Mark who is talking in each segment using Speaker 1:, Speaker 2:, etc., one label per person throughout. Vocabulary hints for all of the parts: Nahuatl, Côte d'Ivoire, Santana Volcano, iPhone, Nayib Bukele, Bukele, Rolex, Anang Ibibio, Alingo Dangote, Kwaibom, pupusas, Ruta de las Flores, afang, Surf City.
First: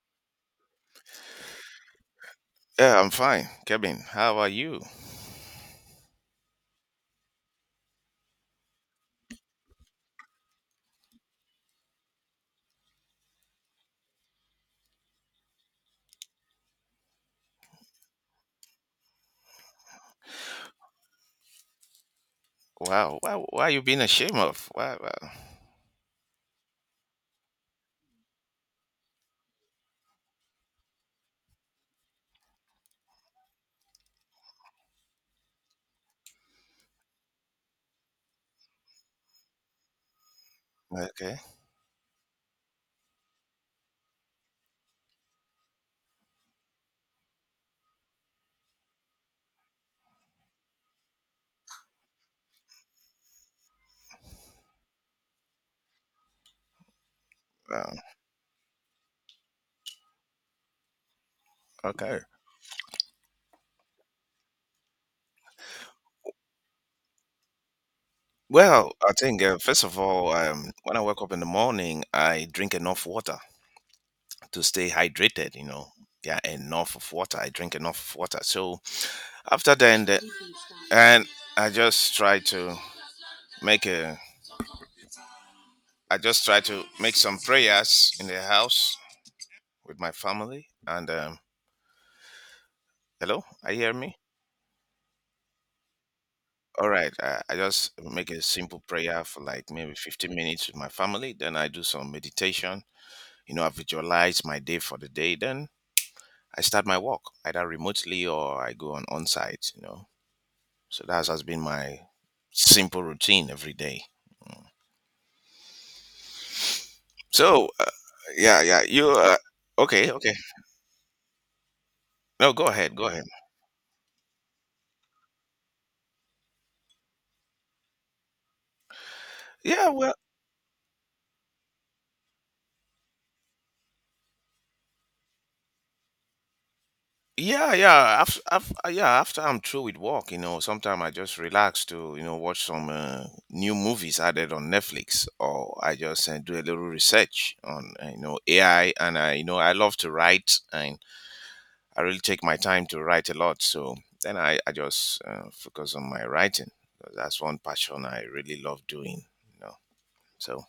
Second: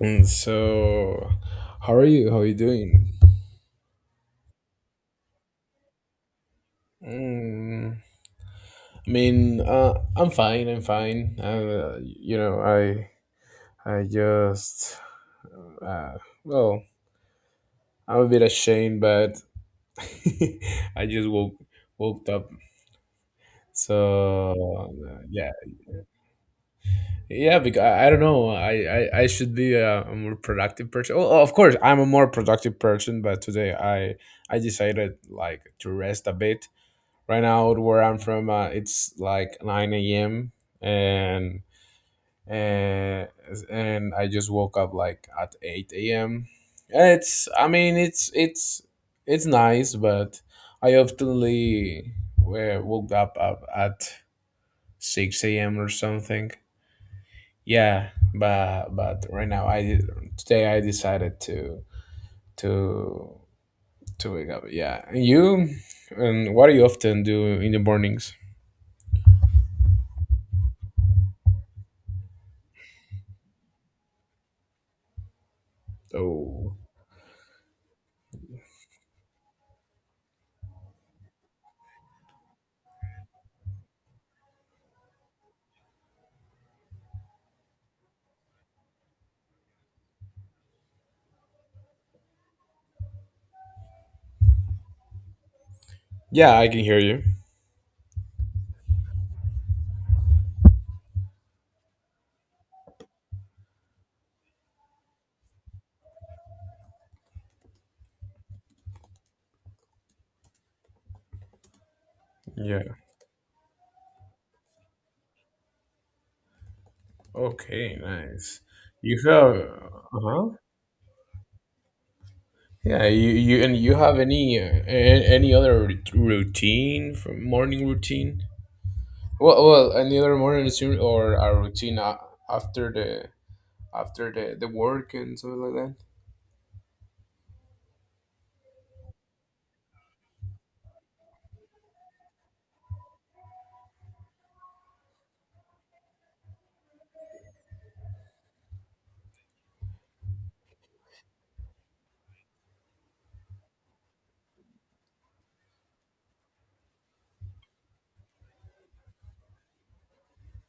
Speaker 1: So, how are you? How are you
Speaker 2: Yeah, I'm
Speaker 1: doing?
Speaker 2: fine. Kevin, how are you?
Speaker 1: Mm, I mean, I'm fine. I'm fine. I just uh, well, I'm a bit ashamed, but I just woke up.
Speaker 2: Wow. Wow. Why you being ashamed of?
Speaker 1: So,
Speaker 2: Wow. Wow.
Speaker 1: yeah, yeah. Because I don't know. I should be a more productive person. Well, of course, I'm a more productive person, but today I decided, like, to rest a bit. Right now, where I'm from, it's like 9 a.m.
Speaker 2: Okay.
Speaker 1: and and I just woke up like at 8 a.m. it's I mean it's nice, but I oftenly, woke up at 6 a.m. or something.
Speaker 2: Wow.
Speaker 1: Yeah. But right now, I today I decided to
Speaker 2: Okay.
Speaker 1: to wake up. Yeah. And you, and what do you often do in the mornings?
Speaker 2: Well, I think first of all, when I wake up in the morning, I drink enough water to stay hydrated. You know, yeah,
Speaker 1: Oh.
Speaker 2: enough of water. I drink enough of water. So after then, the, and I just try to make a. I just try to make some prayers in the house with my family. And hello, I hear me?
Speaker 1: Yeah, I can
Speaker 2: All
Speaker 1: hear
Speaker 2: right,
Speaker 1: you.
Speaker 2: I just make a simple prayer for like maybe 15 minutes with my family. Then I do some meditation. You know, I visualize my day for the day. Then I start my work either remotely or I go on site. You know, so that has been my
Speaker 1: Yeah.
Speaker 2: simple routine every day. Mm. So, uh,
Speaker 1: Okay. Nice.
Speaker 2: yeah, yeah, you.
Speaker 1: You have.
Speaker 2: Okay,
Speaker 1: Uh
Speaker 2: okay.
Speaker 1: huh.
Speaker 2: No, go ahead, go
Speaker 1: Yeah.
Speaker 2: ahead.
Speaker 1: You have any any other routine from morning routine?
Speaker 2: Yeah, well.
Speaker 1: Any other morning routine or a routine after the after the work and something like that?
Speaker 2: Yeah, yeah. Yeah, after I'm through with work, you know, sometimes I just relax to, you know, watch some new movies added on Netflix, or I just do a little research on, you know, AI. And I, you know, I love to write, and I really take my time to write a lot. So then I just focus on my writing. That's one passion I really love doing, you know. So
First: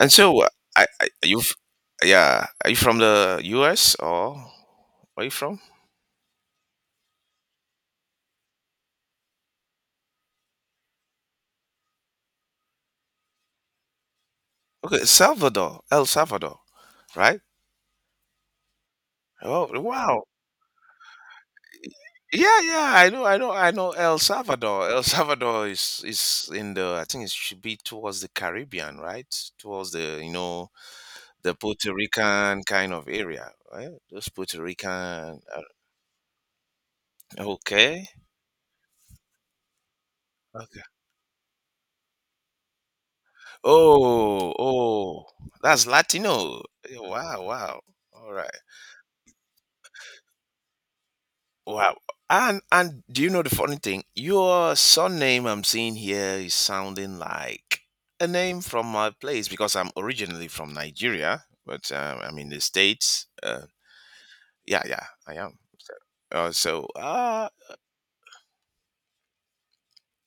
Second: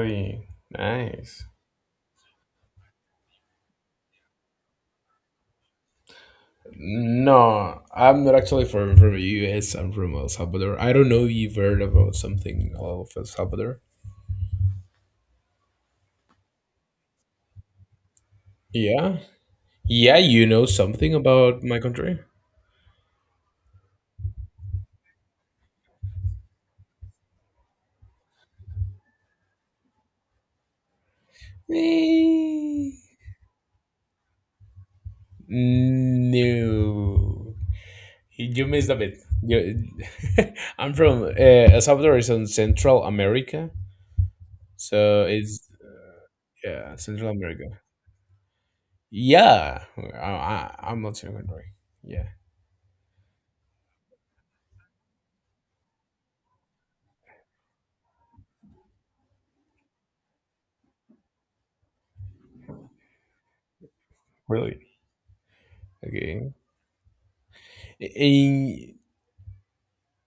Speaker 2: and so, I
Speaker 1: nice.
Speaker 2: yeah, are you from the US or where are you from?
Speaker 1: No, I'm not actually from the U.S. I'm from El Salvador. I don't know if you've heard about something of El Salvador.
Speaker 2: Okay, Salvador, El Salvador, right?
Speaker 1: Yeah.
Speaker 2: Oh,
Speaker 1: Yeah,
Speaker 2: wow.
Speaker 1: you know something about my country?
Speaker 2: Yeah, I know El Salvador. El Salvador is in the I think it should be towards the Caribbean, right? Towards the, you know, the Puerto Rican kind
Speaker 1: Eh,
Speaker 2: of area, right? Those Puerto Rican uh,
Speaker 1: No.
Speaker 2: okay.
Speaker 1: You missed a bit.
Speaker 2: Okay.
Speaker 1: I'm from El Salvador is in Central America,
Speaker 2: Oh, oh.
Speaker 1: so it's
Speaker 2: That's Latino.
Speaker 1: yeah, Central
Speaker 2: Wow,
Speaker 1: America.
Speaker 2: wow. All right.
Speaker 1: Yeah, I'm not your country.
Speaker 2: Wow.
Speaker 1: Yeah,
Speaker 2: and do you know the funny thing? Your surname I'm seeing here is sounding like a name from my place because I'm originally from Nigeria, but I'm in the States.
Speaker 1: really.
Speaker 2: Yeah, yeah, I am. So, uh,
Speaker 1: Okay.
Speaker 2: so uh,
Speaker 1: Eh,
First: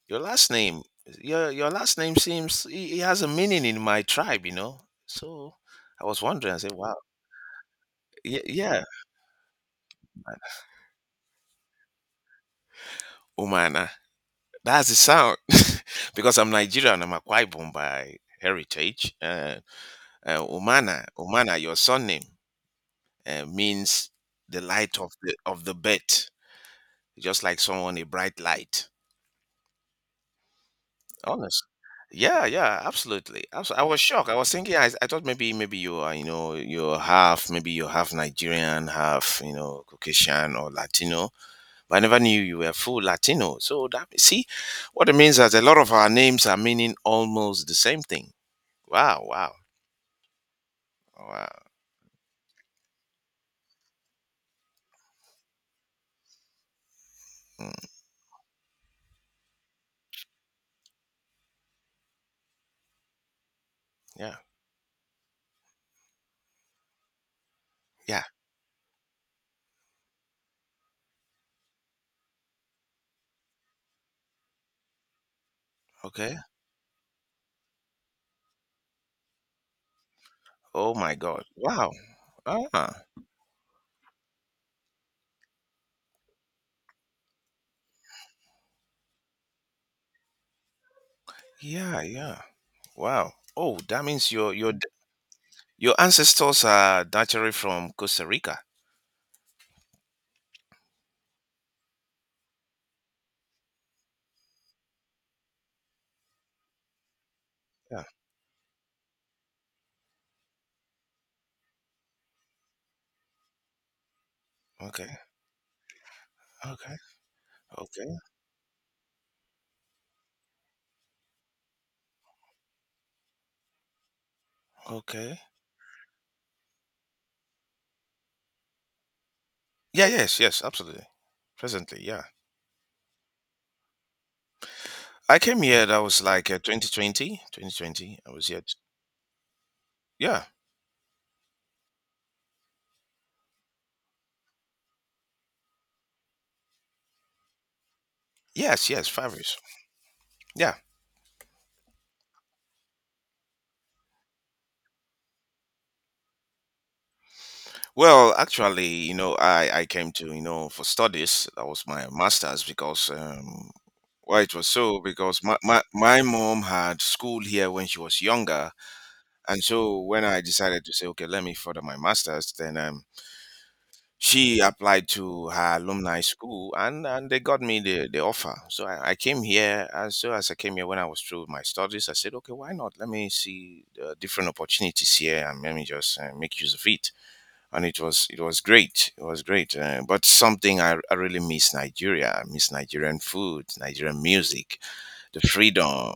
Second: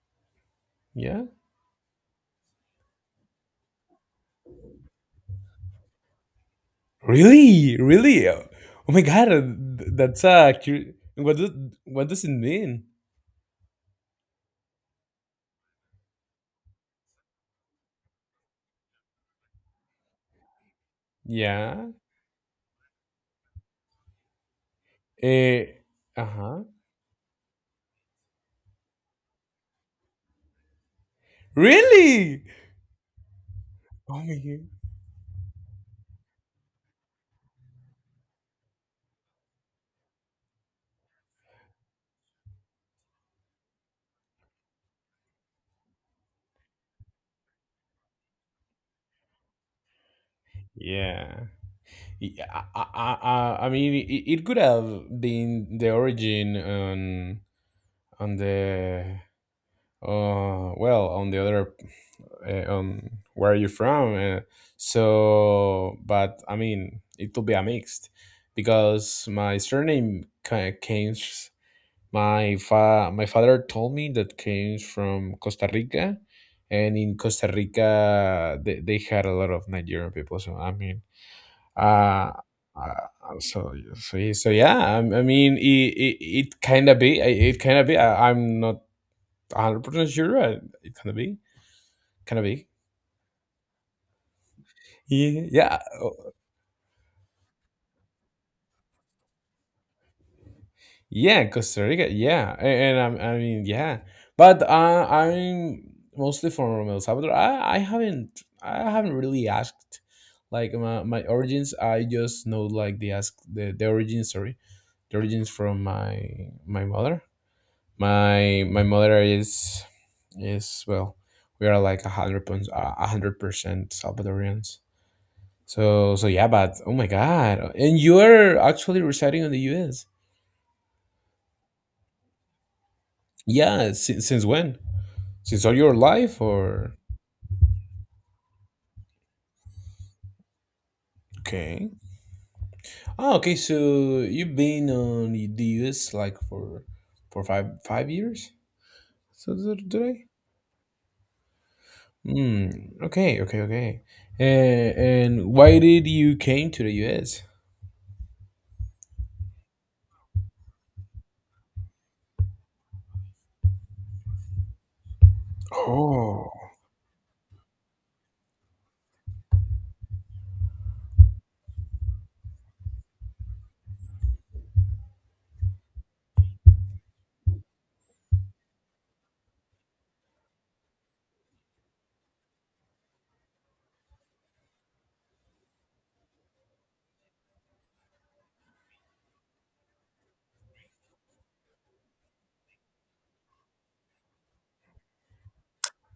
Speaker 2: your last name,
Speaker 1: yeah.
Speaker 2: your last name seems it has a meaning in my tribe, you know. So I was wondering. I said, wow,
Speaker 1: Really, really.
Speaker 2: yeah,
Speaker 1: Oh
Speaker 2: yeah,
Speaker 1: my God, what does it mean?
Speaker 2: Umana. That's the sound because I'm Nigerian. I'm a Kwaibom by heritage. Omana, your
Speaker 1: Yeah.
Speaker 2: surname means the light of the
Speaker 1: Eh,
Speaker 2: bed,
Speaker 1: uh-huh.
Speaker 2: just like someone a bright light. Honest.
Speaker 1: Really?
Speaker 2: Yeah, yeah, absolutely. Abso- I was
Speaker 1: Oh
Speaker 2: shocked. I
Speaker 1: my
Speaker 2: was
Speaker 1: god.
Speaker 2: thinking, I thought maybe you are, you know, you're half, maybe you're half Nigerian, half, you know, Caucasian or Latino. But I never knew you were full Latino. So that see, what it means is a lot of our names are meaning almost the same thing. Wow, wow, wow.
Speaker 1: Yeah. I mean, it could have been the origin
Speaker 2: Mm,
Speaker 1: on the on the other, on where you're from.
Speaker 2: yeah,
Speaker 1: So, but I mean, it will be a mixed
Speaker 2: yeah.
Speaker 1: because my surname came. My my father told me that came from Costa Rica,
Speaker 2: Okay.
Speaker 1: and in Costa Rica, they had a lot of Nigerian people. So, I
Speaker 2: Oh
Speaker 1: mean,
Speaker 2: my God. Wow.
Speaker 1: uh,
Speaker 2: Ah,
Speaker 1: yeah. I mean, it kind of be, I'm not 100% sure. It kind of be
Speaker 2: yeah, yeah.
Speaker 1: kind of be.
Speaker 2: Wow. Oh, that means
Speaker 1: Yeah, yeah.
Speaker 2: your ancestors are naturally from Costa Rica.
Speaker 1: Yeah, Costa Rica. Yeah, and, am I mean, yeah, but I'm mostly from El Salvador.
Speaker 2: Yeah.
Speaker 1: I haven't really asked, like, my origins. I just know, like, the, origins. Sorry,
Speaker 2: Okay.
Speaker 1: the origins from my
Speaker 2: Okay.
Speaker 1: mother.
Speaker 2: Okay.
Speaker 1: My mother is well, we are like 100%, 100% Salvadorians.
Speaker 2: Okay.
Speaker 1: So yeah, but oh my god, and you are actually residing in the U.S.?
Speaker 2: Yeah. Yes. Yes. Absolutely. Presently. Yeah.
Speaker 1: Yeah, since when?
Speaker 2: I came
Speaker 1: Since all
Speaker 2: here.
Speaker 1: your
Speaker 2: That was
Speaker 1: life,
Speaker 2: like
Speaker 1: or
Speaker 2: 2020. 2020. I was here. T- Yeah.
Speaker 1: okay? Oh, okay. So you've been on the US, like, for five five years.
Speaker 2: Yes. Yes. Five
Speaker 1: So,
Speaker 2: years.
Speaker 1: today,
Speaker 2: Yeah.
Speaker 1: hmm, okay, okay, okay. And, and why did you came to the US?
Speaker 2: Well, actually, you know, I came to you know for studies. That was my master's because why it was so because my
Speaker 1: Oh.
Speaker 2: mom had school here when she was younger. And so when I decided to say, okay, let me further my master's, then she applied to her alumni school and they got me the offer. So I came here. As soon as I came here, when I was through with my studies, I said, okay, why not? Let me see different opportunities here and let me just make use of it. And it was great. It was great. But something I really miss Nigeria. I miss Nigerian food, Nigerian music, the freedom,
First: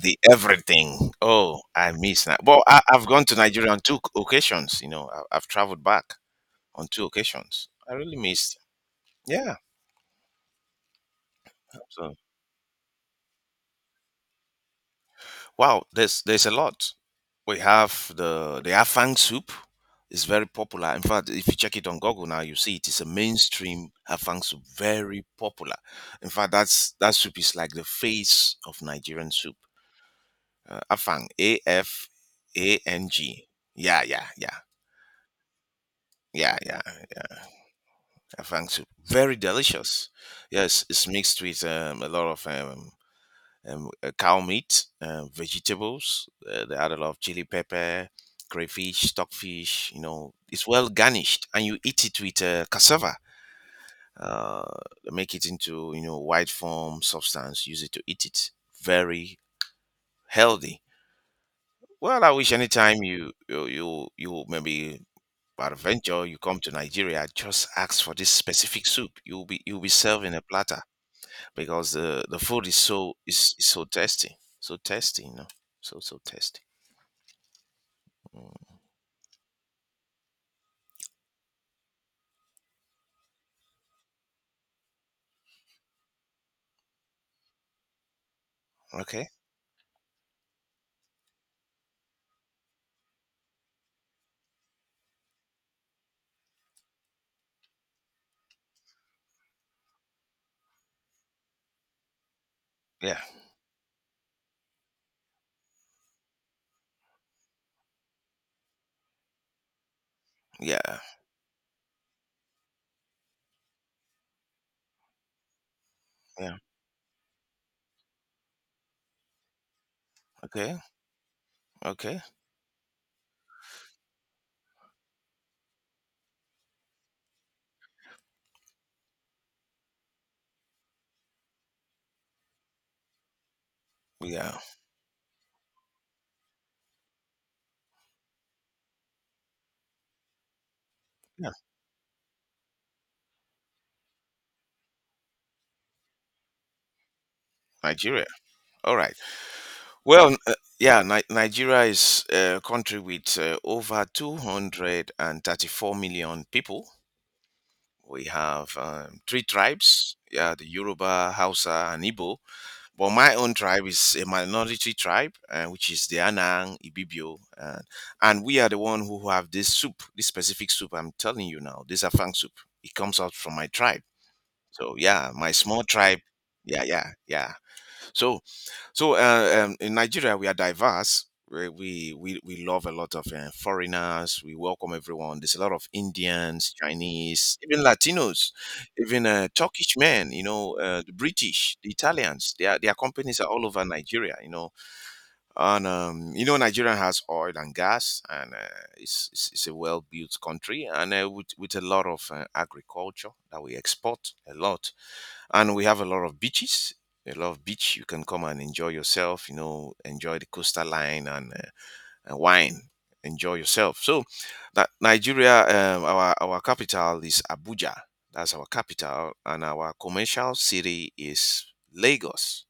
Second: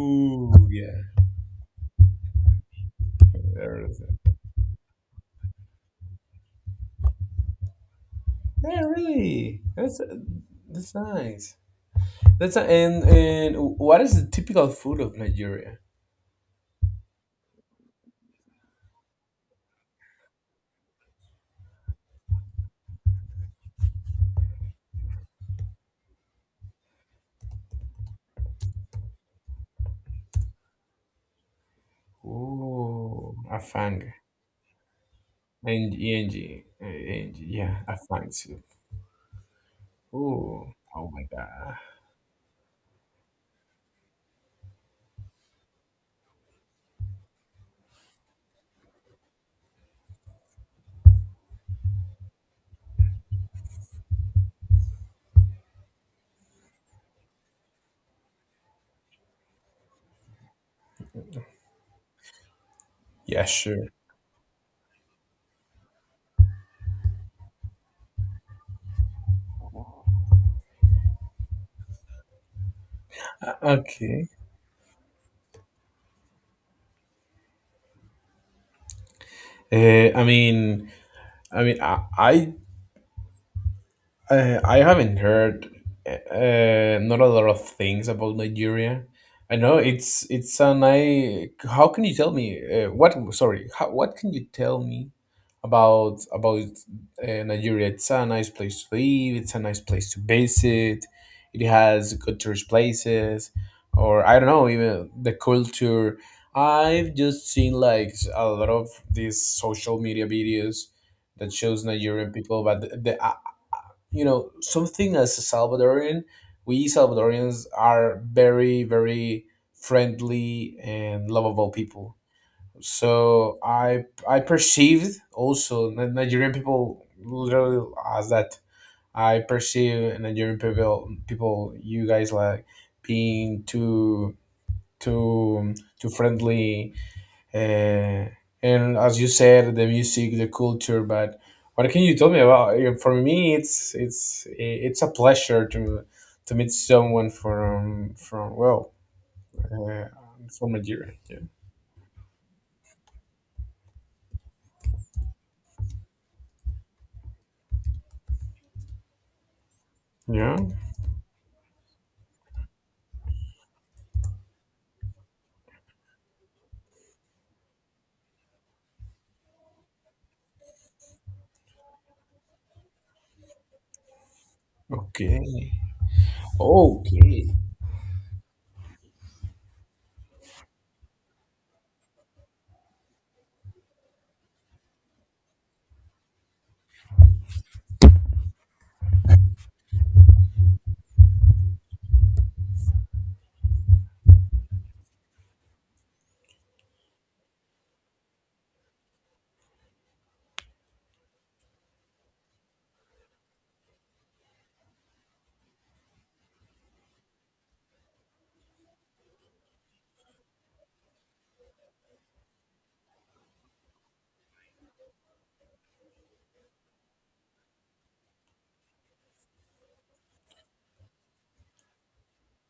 Speaker 2: the
Speaker 1: yeah.
Speaker 2: everything. Oh, I miss that. Well, I've gone to Nigeria
Speaker 1: There
Speaker 2: on
Speaker 1: it
Speaker 2: two
Speaker 1: is.
Speaker 2: occasions. You know, I've traveled back on two occasions. I really miss.
Speaker 1: Yeah,
Speaker 2: Yeah.
Speaker 1: really. That's nice.
Speaker 2: So
Speaker 1: And what is the typical food of Nigeria?
Speaker 2: wow, there's a lot. We have the afang soup. It's very popular. In fact, if you check it on Google now, you see it is a mainstream afang soup, very popular. In fact, that's that soup is like the face of Nigerian soup. Afang, A F A N
Speaker 1: Oh,
Speaker 2: G. Yeah,
Speaker 1: afang.
Speaker 2: yeah, yeah.
Speaker 1: And
Speaker 2: Yeah,
Speaker 1: ENG,
Speaker 2: yeah, yeah.
Speaker 1: yeah, I find it.
Speaker 2: Afang soup. Very delicious.
Speaker 1: Oh,
Speaker 2: Yes, it's
Speaker 1: oh my
Speaker 2: mixed with
Speaker 1: God.
Speaker 2: a lot of cow meat, vegetables. They add a lot of chili pepper, crayfish, stockfish. You know, it's well garnished, and you eat it with cassava. Uh, make it into you know white form substance. Use it to eat it. Very healthy. Well, I wish anytime
Speaker 1: Yeah, sure.
Speaker 2: you maybe by adventure, you come to Nigeria, just ask for this specific soup. You'll be served in a platter because the food is is
Speaker 1: Okay.
Speaker 2: so tasty, you know, so tasty. Mm.
Speaker 1: I mean, I mean, I, I I haven't heard, not a lot of things about Nigeria.
Speaker 2: Okay,
Speaker 1: I know it's a nice. How can you tell me, what? Sorry, how, what can you tell me about Nigeria? It's a nice place to live. It's a nice place to visit. It has good tourist
Speaker 2: yeah,
Speaker 1: places, or I don't know, even the culture. I've just seen, like, a lot of these social media videos
Speaker 2: yeah,
Speaker 1: that shows Nigerian people, but the, you know something, as a salvadorian,
Speaker 2: yeah.
Speaker 1: we salvadorians are very, very friendly
Speaker 2: Okay,
Speaker 1: and lovable people.
Speaker 2: okay,
Speaker 1: So I perceived also nigerian people, literally, as that. I perceive nigerian people, you guys, like, being
Speaker 2: yeah,
Speaker 1: too too friendly, uh, and as you said, the music, the culture. But
Speaker 2: yeah.
Speaker 1: what can you tell me about? You For me, it's a pleasure to meet someone from,
Speaker 2: Nigeria. All right.
Speaker 1: uh,
Speaker 2: Well,
Speaker 1: from
Speaker 2: yeah,
Speaker 1: Nigeria. Yeah.
Speaker 2: Nigeria is a country with over 234 million people. We have three tribes. Yeah,
Speaker 1: Yeah.
Speaker 2: the Yoruba, Hausa, and Igbo. But my own tribe is a minority tribe, which is the Anang Ibibio, and we are the one who have this soup, this specific soup. I'm telling you now, this Afang soup. It comes out from my tribe. So yeah,
Speaker 1: Okay.
Speaker 2: my small tribe. Yeah, yeah, yeah. So so, in Nigeria, we are diverse. We love a lot of foreigners. We welcome everyone. There's a lot of Indians, Chinese, even Latinos, even Turkish men. You know, the British, the Italians. Their companies are all over Nigeria. You know, and you know Nigeria has oil and gas, and it's a well built country, and with a lot of agriculture that we export a lot, and we have a lot of beaches, a lot of beach you can come and enjoy yourself, you know, enjoy the coastal line, and wine, enjoy yourself. So that Nigeria, our capital is Abuja. That's our capital, and our commercial city is Lagos,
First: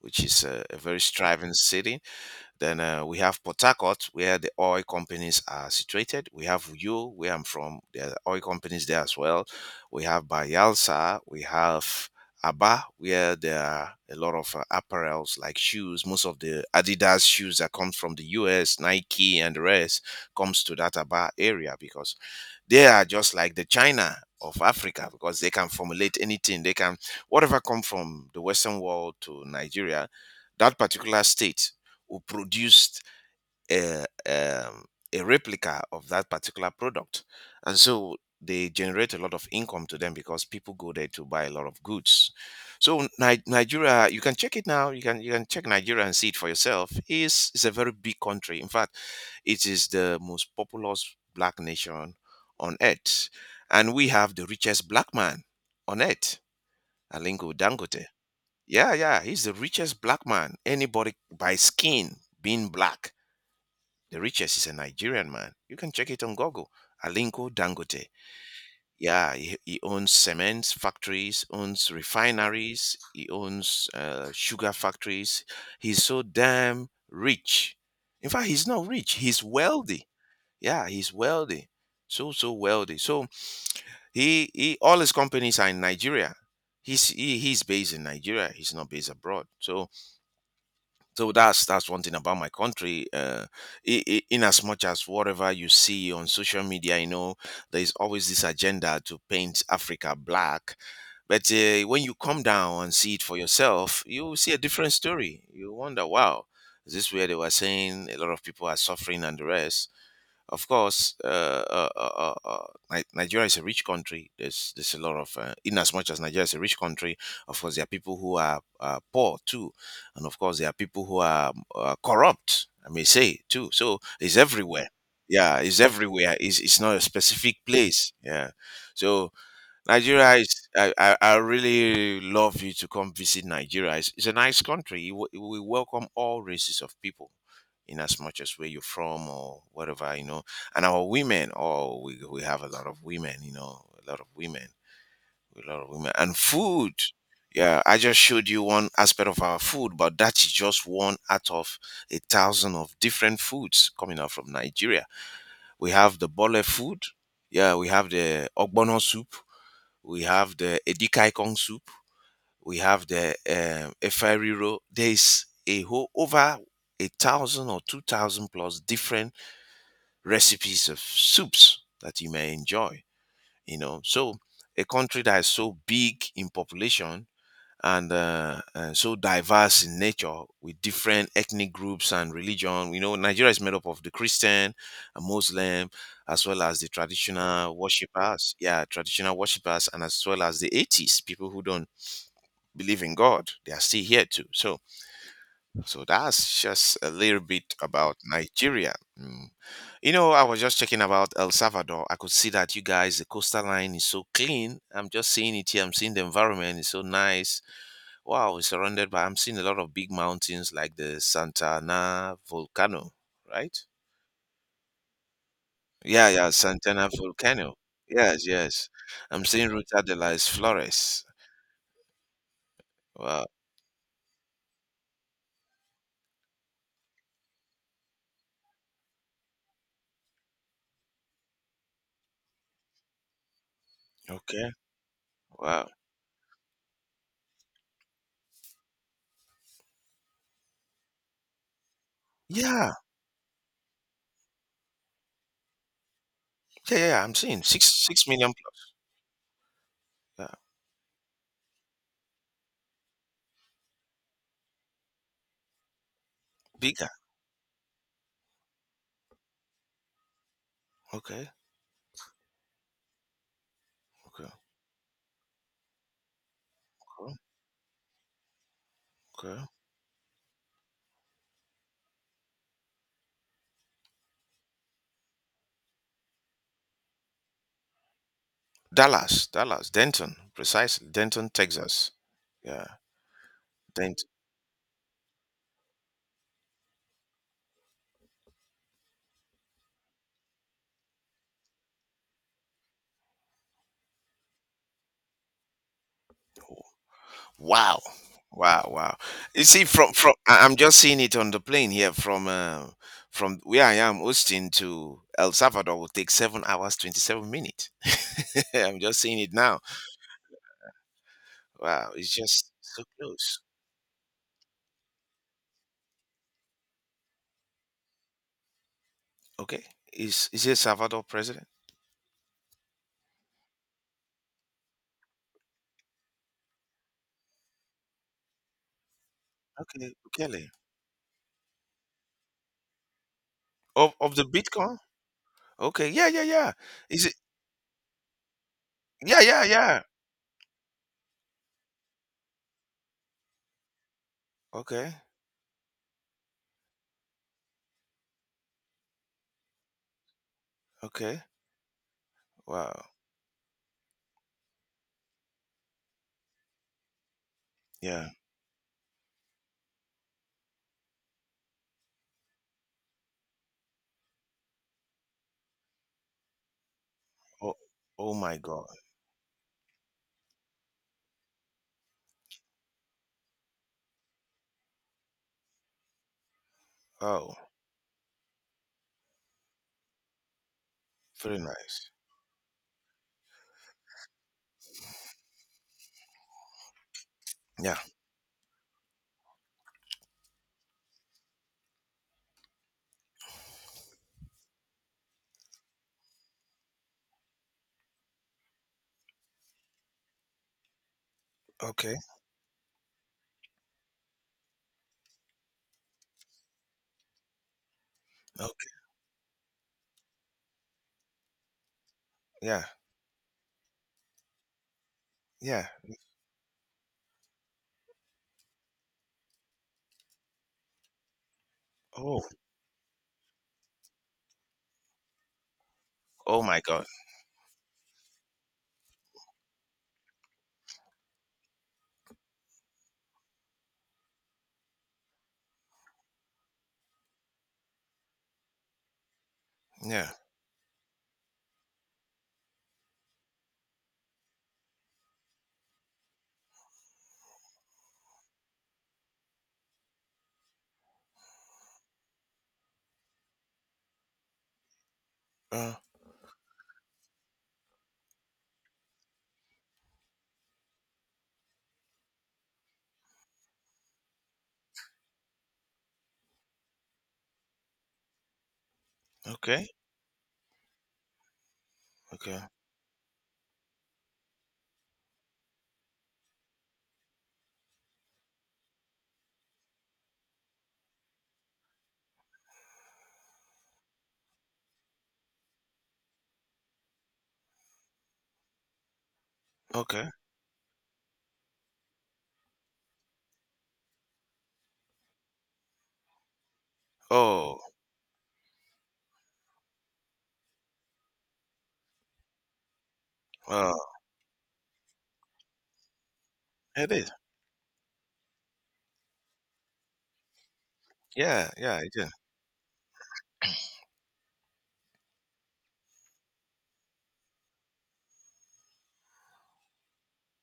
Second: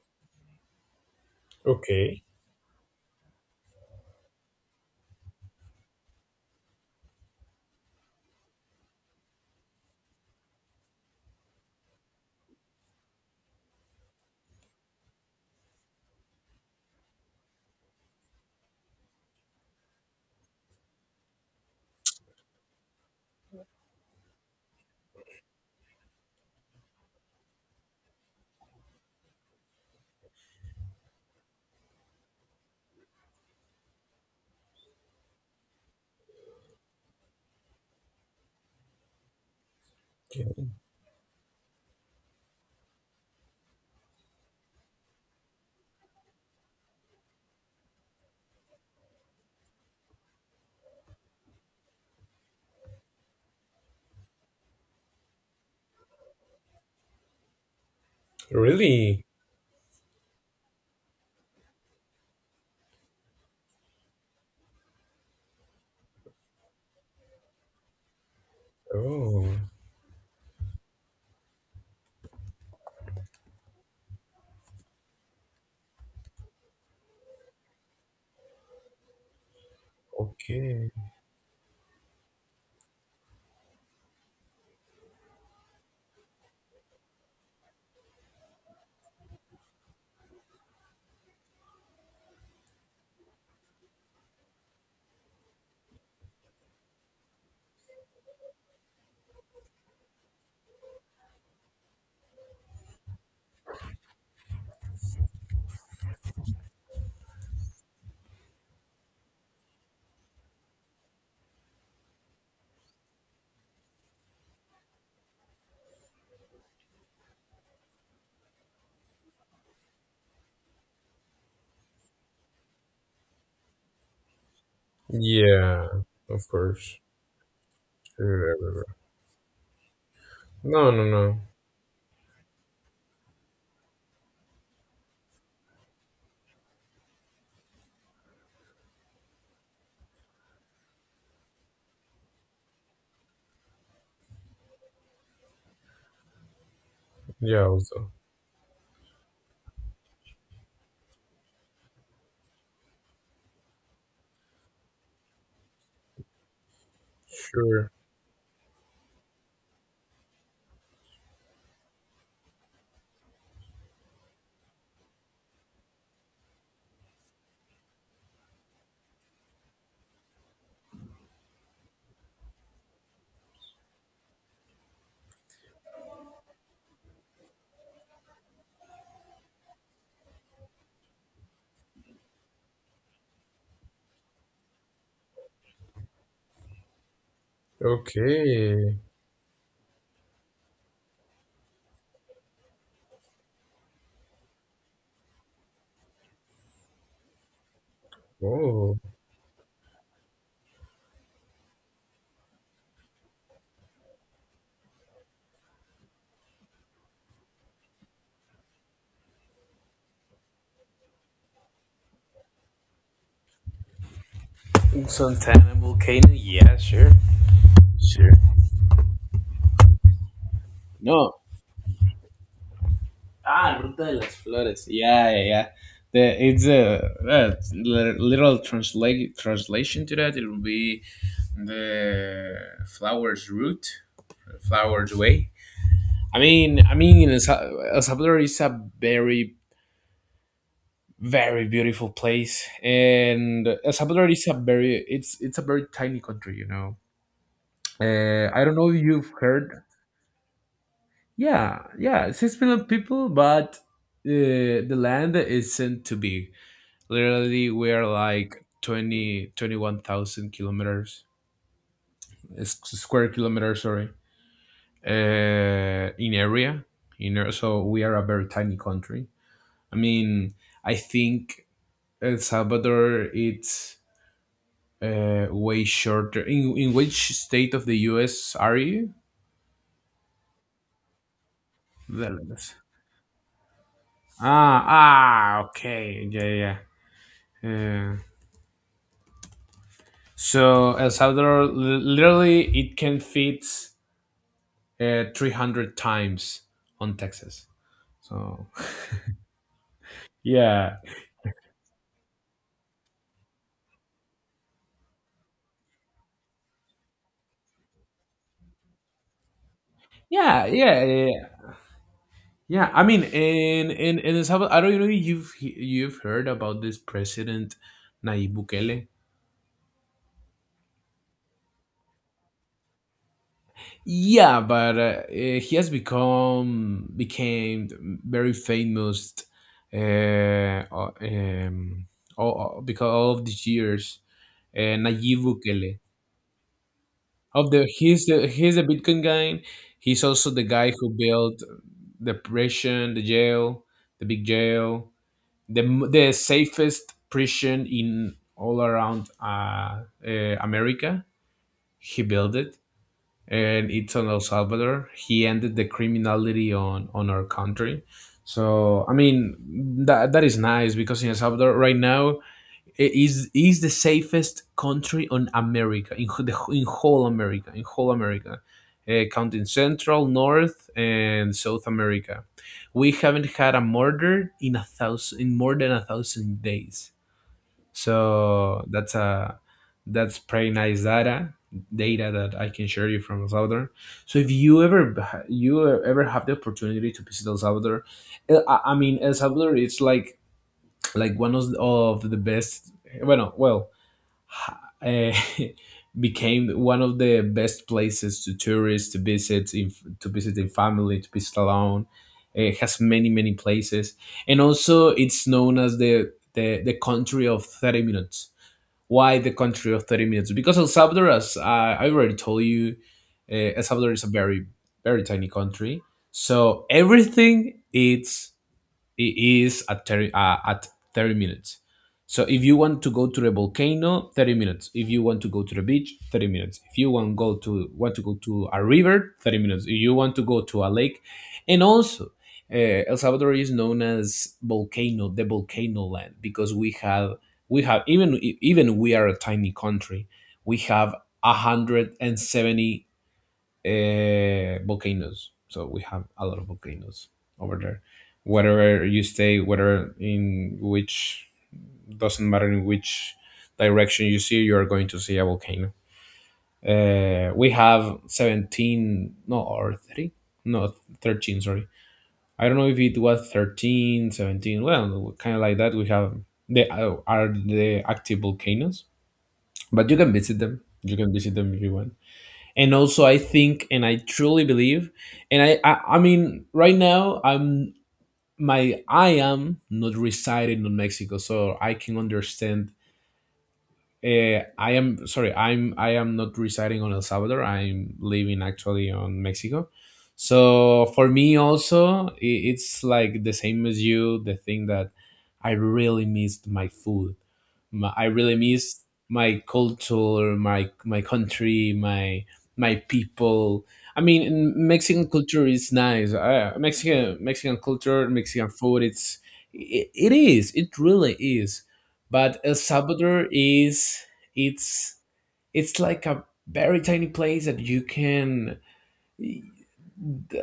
Speaker 2: which is a very striving city.
Speaker 1: Okay.
Speaker 2: Then we have Port Harcourt, where the oil companies are situated. We have Uyo, where I'm from. There are oil companies there as well. We have Bayelsa. We have Aba, where there are a lot of apparels like shoes. Most of the Adidas shoes that come from the US, Nike, and the rest comes to that Aba area because they are just like the China of Africa because they can formulate anything. They can whatever come from the Western world to Nigeria, that particular state will produce a um, a replica of that particular product, and so they generate a lot of income to them because
Speaker 1: Okay.
Speaker 2: people go there to buy a lot of goods. So Nigeria, you can check it now. You can check Nigeria and see it for yourself. Is a very big country. In fact, it is the most populous black nation on earth. And we have the richest black man on earth, Alingo Dangote. Yeah, yeah,
Speaker 1: Really?
Speaker 2: he's the richest black man. Anybody by skin being black, the richest is a Nigerian man. You can check it on Google. Alinko Dangote. Yeah,
Speaker 1: Oh.
Speaker 2: he owns cement factories, owns refineries, he owns sugar factories. He's so damn rich. In fact, he's not rich, he's wealthy. Yeah,
Speaker 1: Okay.
Speaker 2: he's wealthy, so wealthy. So he all his companies are in Nigeria. He's based in Nigeria. He's not based abroad. So that's one thing about my country. I in as much as whatever you see on social media, you know, there is always this agenda to paint Africa black. But when you come down and see it for yourself, you will see a different story. You wonder, wow, is this where they were saying a lot of people are suffering and the rest? Of course, Nigeria is a rich country. There's a lot of, in as much as Nigeria is a rich country, of course there are people who are poor too, and of course there are people who are corrupt. I may say too. So it's everywhere. Yeah, it's
Speaker 1: Yeah.
Speaker 2: everywhere.
Speaker 1: Of
Speaker 2: It's not
Speaker 1: course.
Speaker 2: a specific place. Yeah.
Speaker 1: Sure. Everywhere.
Speaker 2: So Nigeria is.
Speaker 1: No. No.
Speaker 2: I
Speaker 1: No.
Speaker 2: really love you to come visit Nigeria. It's a nice country. We welcome all races of people in as much as where you're from or whatever, you know. And our women, oh, we have a lot of women, you know, a lot of women, a lot of women. And food,
Speaker 1: Yeah.
Speaker 2: yeah, I
Speaker 1: Also.
Speaker 2: just showed you one aspect of our food, but that's just one out of a thousand of different foods coming out from Nigeria. We have the bole food, yeah, we
Speaker 1: Sure.
Speaker 2: have the ogbono soup, we have the edikaikong soup, we have the eferiro. There is a whole over 1,000 or 2,000 plus different recipes of soups that you may enjoy. You know, so a country that is so big in population and so diverse in nature with different ethnic groups and religion. We know Nigeria is made up of the Christian, a Muslim, as well as the traditional worshippers. Yeah,
Speaker 1: Okay.
Speaker 2: traditional worshippers, and as well as the atheists, people who don't believe in God. They are still here too. So that's just a little bit about Nigeria.
Speaker 1: Oh.
Speaker 2: Mm. You know, I was just checking about El Salvador. I could see that you guys, the coastal line is so clean. I'm just seeing it here. I'm seeing the environment is so nice. Wow, it's surrounded by, I'm seeing a lot of big mountains like the Santana Volcano, right?
Speaker 1: Santana
Speaker 2: Yeah,
Speaker 1: Volcano,
Speaker 2: yeah,
Speaker 1: yeah,
Speaker 2: Santana
Speaker 1: sure.
Speaker 2: Volcano.
Speaker 1: Sure.
Speaker 2: Yes, yes. I'm seeing Ruta de las Flores.
Speaker 1: No.
Speaker 2: Wow.
Speaker 1: Ah, Ruta de las Flores. Yeah, yeah, yeah. It's a literal translation to that. It will be the flower's route,
Speaker 2: Okay.
Speaker 1: flower's way.
Speaker 2: Wow.
Speaker 1: I mean, El Salvador is a very, very beautiful place,
Speaker 2: Yeah,
Speaker 1: and El Salvador it's a very tiny country, you know.
Speaker 2: yeah, yeah, yeah, I'm seeing six six million
Speaker 1: I don't know
Speaker 2: plus.
Speaker 1: if you've heard.
Speaker 2: Yeah,
Speaker 1: Yeah, yeah, 6 million people, but the land isn't too big.
Speaker 2: bigger.
Speaker 1: Literally, we're like 20 21,000 kilometers,
Speaker 2: Okay.
Speaker 1: square kilometers, sorry,
Speaker 2: Okay.
Speaker 1: in area. So we are a very tiny country.
Speaker 2: Okay.
Speaker 1: I mean, I think El Salvador, it's, way shorter. In which state of the U.S. are you?
Speaker 2: Dallas, Dallas, Denton, precisely Denton, Texas.
Speaker 1: Well, that's...
Speaker 2: Yeah, Denton.
Speaker 1: ah, ah, okay, yeah, yeah, yeah. So El Salvador, literally, it can fit, 300 times on Texas.
Speaker 2: Wow,
Speaker 1: So,
Speaker 2: wow, wow. You see, from I'm
Speaker 1: yeah,
Speaker 2: just seeing it on the plane here from where I am, Austin to El Salvador will take 7 hours 27 minutes. I'm just seeing it now.
Speaker 1: yeah, yeah, yeah, yeah.
Speaker 2: Wow, it's just
Speaker 1: Yeah,
Speaker 2: so
Speaker 1: I mean,
Speaker 2: close.
Speaker 1: in El Salvador, I don't know if you've heard about this president, Nayib Bukele.
Speaker 2: Okay, is El Salvador president?
Speaker 1: Yeah, but he has become became very famous, uh,
Speaker 2: Okay, Bukele
Speaker 1: uh, um, because all of these years.
Speaker 2: of the Bitcoin.
Speaker 1: Nayib Bukele.
Speaker 2: Okay, yeah, yeah, yeah. Is it?
Speaker 1: Of the he's the He's a Bitcoin
Speaker 2: Yeah,
Speaker 1: guy.
Speaker 2: yeah, yeah.
Speaker 1: He's also the guy who built the prison, the jail, the big jail,
Speaker 2: Okay,
Speaker 1: the safest prison in all around, America.
Speaker 2: okay.
Speaker 1: He built it,
Speaker 2: Wow.
Speaker 1: and it's on El Salvador. He ended the criminality on our country.
Speaker 2: Yeah.
Speaker 1: So I mean that is nice because in El Salvador right now, it is the safest country on America, in whole America,
Speaker 2: Oh, oh my God.
Speaker 1: Counting Central, North, and South America. We haven't had a murder in more than a thousand days.
Speaker 2: Oh,
Speaker 1: So that's a... that's pretty nice
Speaker 2: very nice.
Speaker 1: data that I can share you from El Salvador. So if you ever, have the opportunity to visit El
Speaker 2: Yeah.
Speaker 1: Salvador, I mean El Salvador, it's like, one of the best. Bueno, well, uh, became one of the best places to tourists to visit in family, to visit alone.
Speaker 2: Okay.
Speaker 1: It has many, many places, and also it's known as the country of 30 minutes.
Speaker 2: Okay.
Speaker 1: Why the country of 30 minutes? Because El Salvador, as I already told
Speaker 2: Yeah.
Speaker 1: you, El Salvador is a very, very tiny
Speaker 2: Yeah.
Speaker 1: country. So everything, it is at 30, at 30 minutes. So
Speaker 2: Oh,
Speaker 1: if you want to go to the volcano, 30 minutes. If you want to go to the beach, 30
Speaker 2: oh my
Speaker 1: minutes. If
Speaker 2: God.
Speaker 1: you want to go to a river, 30 minutes. If you want to go to a lake. And also, uh, el salvador is known as volcano the volcano land because we have even even we are a tiny country,
Speaker 2: Yeah.
Speaker 1: we have 170, volcanoes. So we have a lot of volcanoes over there. Wherever you stay, whether in which doesn't matter in which direction you see, you are going to see a volcano.
Speaker 2: Uh,
Speaker 1: We have 17, no, or three, no, 13. Sorry, I don't know if it was 13, 17. Well, kind of like that. We have, they are the active volcanoes,
Speaker 2: okay.
Speaker 1: but you can visit them. You can visit them if you want.
Speaker 2: Okay.
Speaker 1: And also, I think, and I truly believe, and I mean, right now, I am not residing in mexico, so I can understand. I am sorry. I am not residing on El Salvador. I'm living actually on Mexico.
Speaker 2: Okay.
Speaker 1: So for me also, it's like the same as you. The thing that, I really missed my food.
Speaker 2: Oh,
Speaker 1: I really missed my culture, my country, my people.
Speaker 2: uh,
Speaker 1: I mean, Mexican culture is nice.
Speaker 2: it is.
Speaker 1: Mexican culture, Mexican food. It's, it is. It really
Speaker 2: Yeah.
Speaker 1: is,
Speaker 2: Yeah. It is.
Speaker 1: but El Salvador is... it's it's like a very tiny place that you can,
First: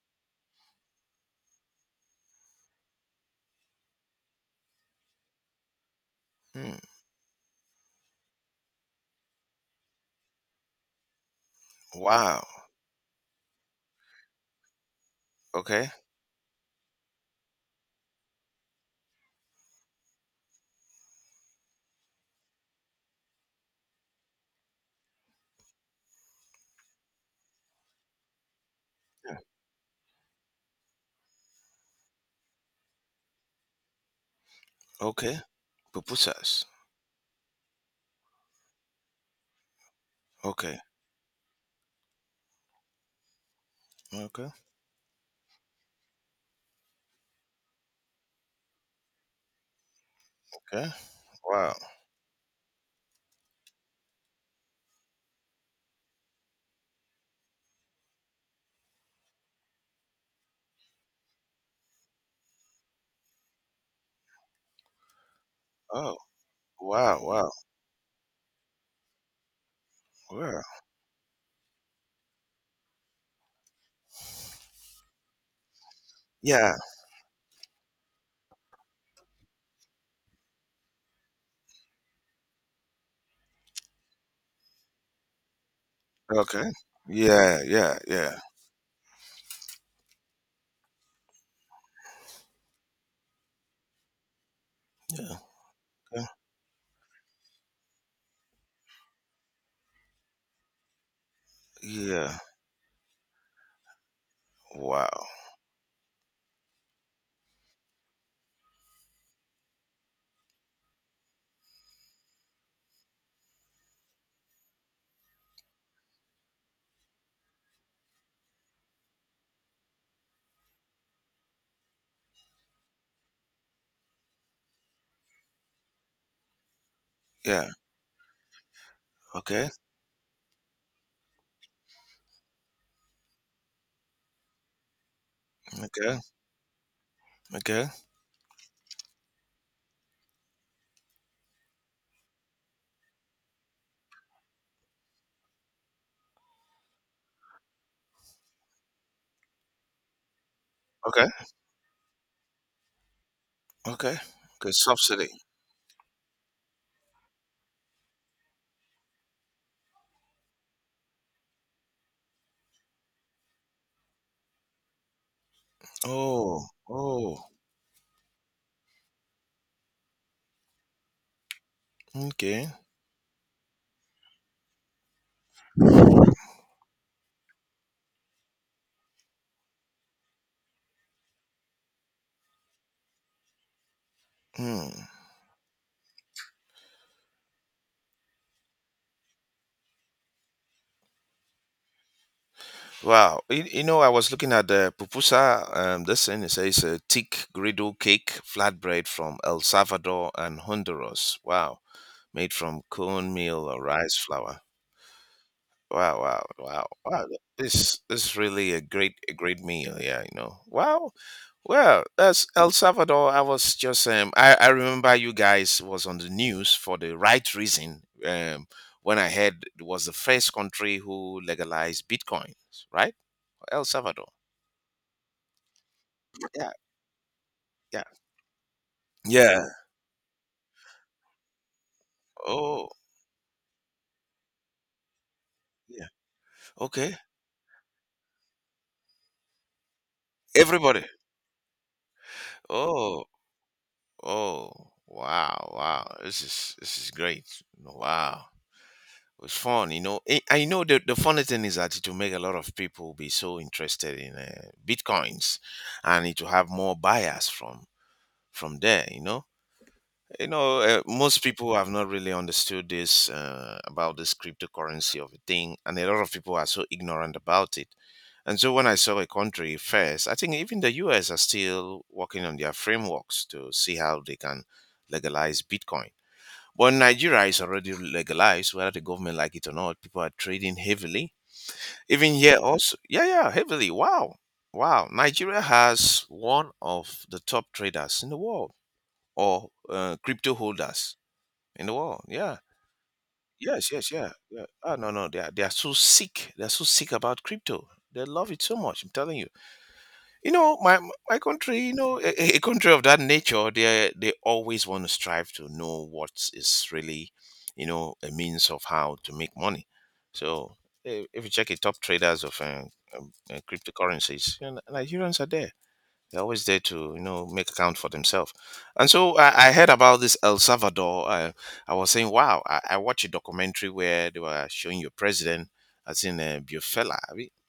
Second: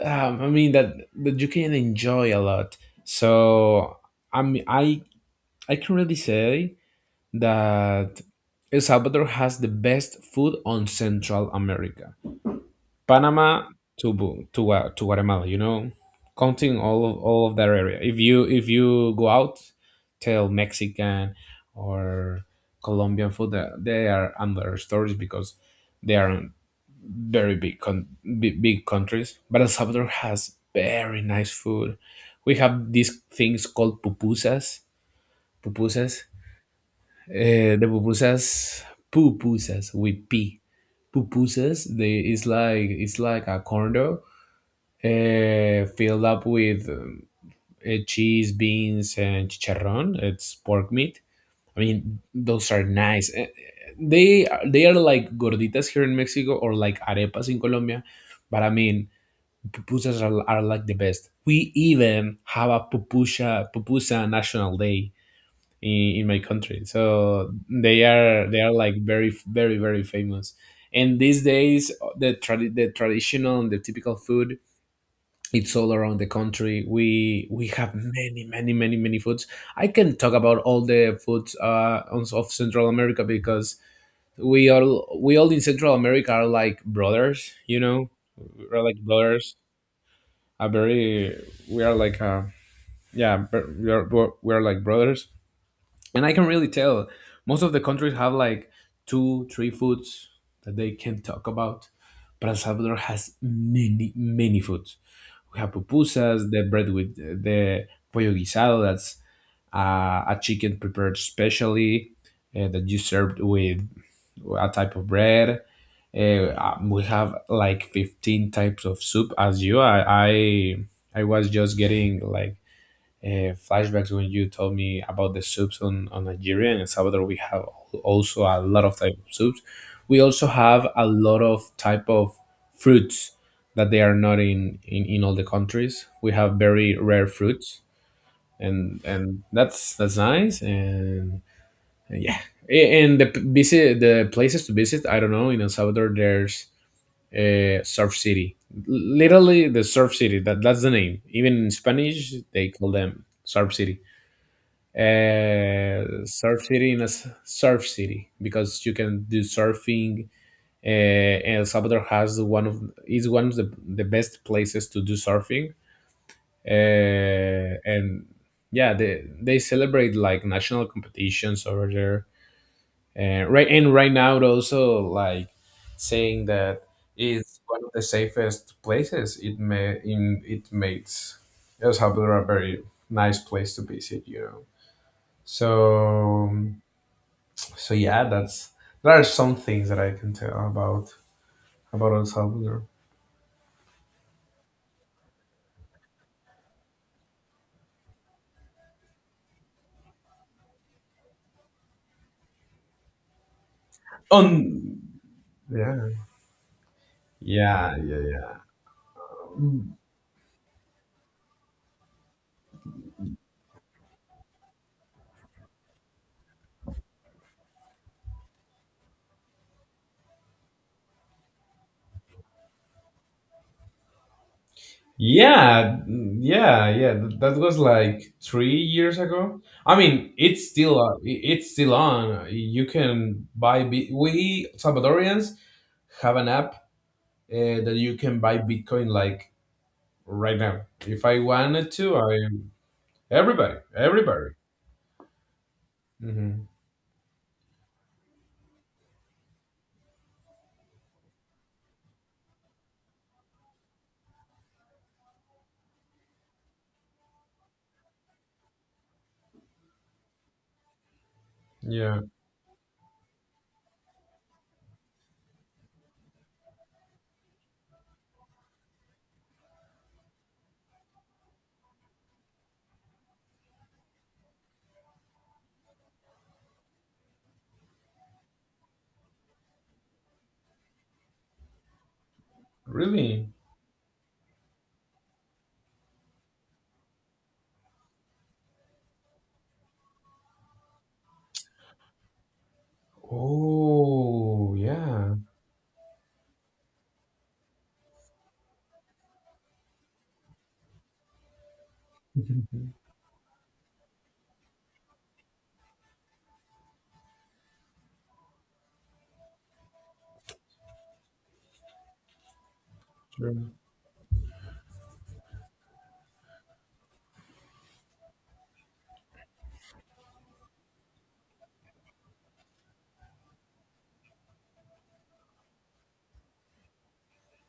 Speaker 1: I mean, that you can enjoy a lot. So, I mean, I can really say
Speaker 2: Mm.
Speaker 1: that El Salvador has the best food on Central America.
Speaker 2: Wow.
Speaker 1: Panama to to Guatemala. You
Speaker 2: Okay.
Speaker 1: know, counting all of that area. If you go out, tell Mexican or Colombian food that they are under stories because they are very big, big, big
Speaker 2: Yeah.
Speaker 1: countries. But El Salvador has very nice food. We have these things called pupusas.
Speaker 2: Okay.
Speaker 1: Pupusas.
Speaker 2: Pupusas.
Speaker 1: The pupusas. Pupusas with P.
Speaker 2: Okay.
Speaker 1: Pupusas. They, it's like, a corn dog,
Speaker 2: Okay.
Speaker 1: filled up with, cheese, beans, and chicharron. It's
Speaker 2: Okay.
Speaker 1: pork meat.
Speaker 2: Wow.
Speaker 1: I mean, those are nice. They are like gorditas here in Mexico or like arepas in Colombia, but pupusas are like the best. We even have a pupusa national day
Speaker 2: Oh,
Speaker 1: in my country,
Speaker 2: wow. Wow.
Speaker 1: so they are like very famous.
Speaker 2: Wow.
Speaker 1: And these days, the the traditional and the typical food it's all around the
Speaker 2: Yeah.
Speaker 1: country, we have many foods. I can talk about all the foods of Central America because we all in Central America are
Speaker 2: Okay.
Speaker 1: like brothers
Speaker 2: Yeah.
Speaker 1: you
Speaker 2: Yeah.
Speaker 1: know
Speaker 2: Yeah.
Speaker 1: We're like brothers a very we are like yeah but we are like brothers
Speaker 2: Okay.
Speaker 1: And I can really tell most of the countries have like 2 3 foods that they can talk about,
Speaker 2: Yeah.
Speaker 1: but El Salvador has many many foods.
Speaker 2: Wow.
Speaker 1: We have pupusas, the bread with the pollo guisado. That's a chicken prepared specially that you served with a type of bread. We have like 15 types of soup as you. I was just getting like flashbacks when you told me about the soups on Nigeria and El Salvador. We have
Speaker 2: Yeah.
Speaker 1: also a lot of type of soups.
Speaker 2: Okay.
Speaker 1: We also have a lot of type of fruits that they are not in all the countries.
Speaker 2: Okay.
Speaker 1: We have very rare fruits,
Speaker 2: Okay.
Speaker 1: and that's nice. And yeah, A- and the p- Visit the places to visit. I don't know, in El Salvador, there's Surf City. Literally the Surf City. That's the name.
Speaker 2: Okay.
Speaker 1: Even in Spanish, they call them
Speaker 2: Okay. Okay, subsidy.
Speaker 1: surf city in a s- surf city because you can do surfing. Uh, and El Salvador has one of is one of the best places to do surfing.
Speaker 2: Oh, oh,
Speaker 1: And yeah, they celebrate like national competitions over there.
Speaker 2: okay.
Speaker 1: And right now, it also like saying that it's one of the safest places. It may in it makes El Salvador a very nice place to visit. You know,
Speaker 2: Mm.
Speaker 1: so um, So yeah, that's There are some things that I can tell about El Salvador.
Speaker 2: Wow. You know, I was looking at the pupusa. This thing it says a thick griddle cake flatbread from El Salvador and Honduras. Wow. Made from cornmeal or rice
Speaker 1: On
Speaker 2: flour.
Speaker 1: yeah,
Speaker 2: Wow, wow, wow, wow!
Speaker 1: yeah,
Speaker 2: This
Speaker 1: yeah,
Speaker 2: this is
Speaker 1: yeah,
Speaker 2: really a great meal. Yeah, you know. Wow, well, that's El Salvador. I was just I remember you guys was on the news for the right reason. When I heard it was the first country who legalized Bitcoin, right? El Salvador.
Speaker 1: yeah,
Speaker 2: Yeah,
Speaker 1: yeah, yeah. That was
Speaker 2: yeah,
Speaker 1: like 3 years ago.
Speaker 2: yeah.
Speaker 1: I mean, it's still it's still on. You
Speaker 2: Oh,
Speaker 1: can buy bit. We Salvadorians
Speaker 2: yeah.
Speaker 1: have an app
Speaker 2: Okay,
Speaker 1: that you can buy Bitcoin like right now.
Speaker 2: everybody.
Speaker 1: If I wanted to, I
Speaker 2: Oh,
Speaker 1: everybody.
Speaker 2: oh, wow, wow!
Speaker 1: Hmm.
Speaker 2: This is great. Wow. Was fun, you know. I know the funny thing is that it will make a lot of people be so interested in bitcoins, and it will have more buyers from there, you know. You know, most people have not
Speaker 1: Yeah,
Speaker 2: really understood this about this cryptocurrency of a thing, and a lot of people are so ignorant about it. And so when I saw a country first, I think even the US are still working on their frameworks to see how they can legalize Bitcoin, but Nigeria is already legalized, whether the government like it or not. People are trading heavily. Even here also, yeah, yeah,
Speaker 1: really.
Speaker 2: heavily. Wow, wow. Nigeria has one of the top traders in the world, or crypto holders in the world. Yeah, yes, yes, yeah, yeah.
Speaker 1: Oh,
Speaker 2: Oh no, no,
Speaker 1: yeah.
Speaker 2: they are so sick. They are so sick about crypto. They love it so much. I'm telling you. You know, my country, you know, a country of that nature, they always want to strive to know what is really, you know, a means of how to make money. So if you check the top traders of
Speaker 1: True.
Speaker 2: cryptocurrencies, you know, Nigerians are there. They're always there to, you know, make account for themselves. And so I heard about this El Salvador. I was saying, wow, I watched a documentary where they were showing your president, as in Bufela.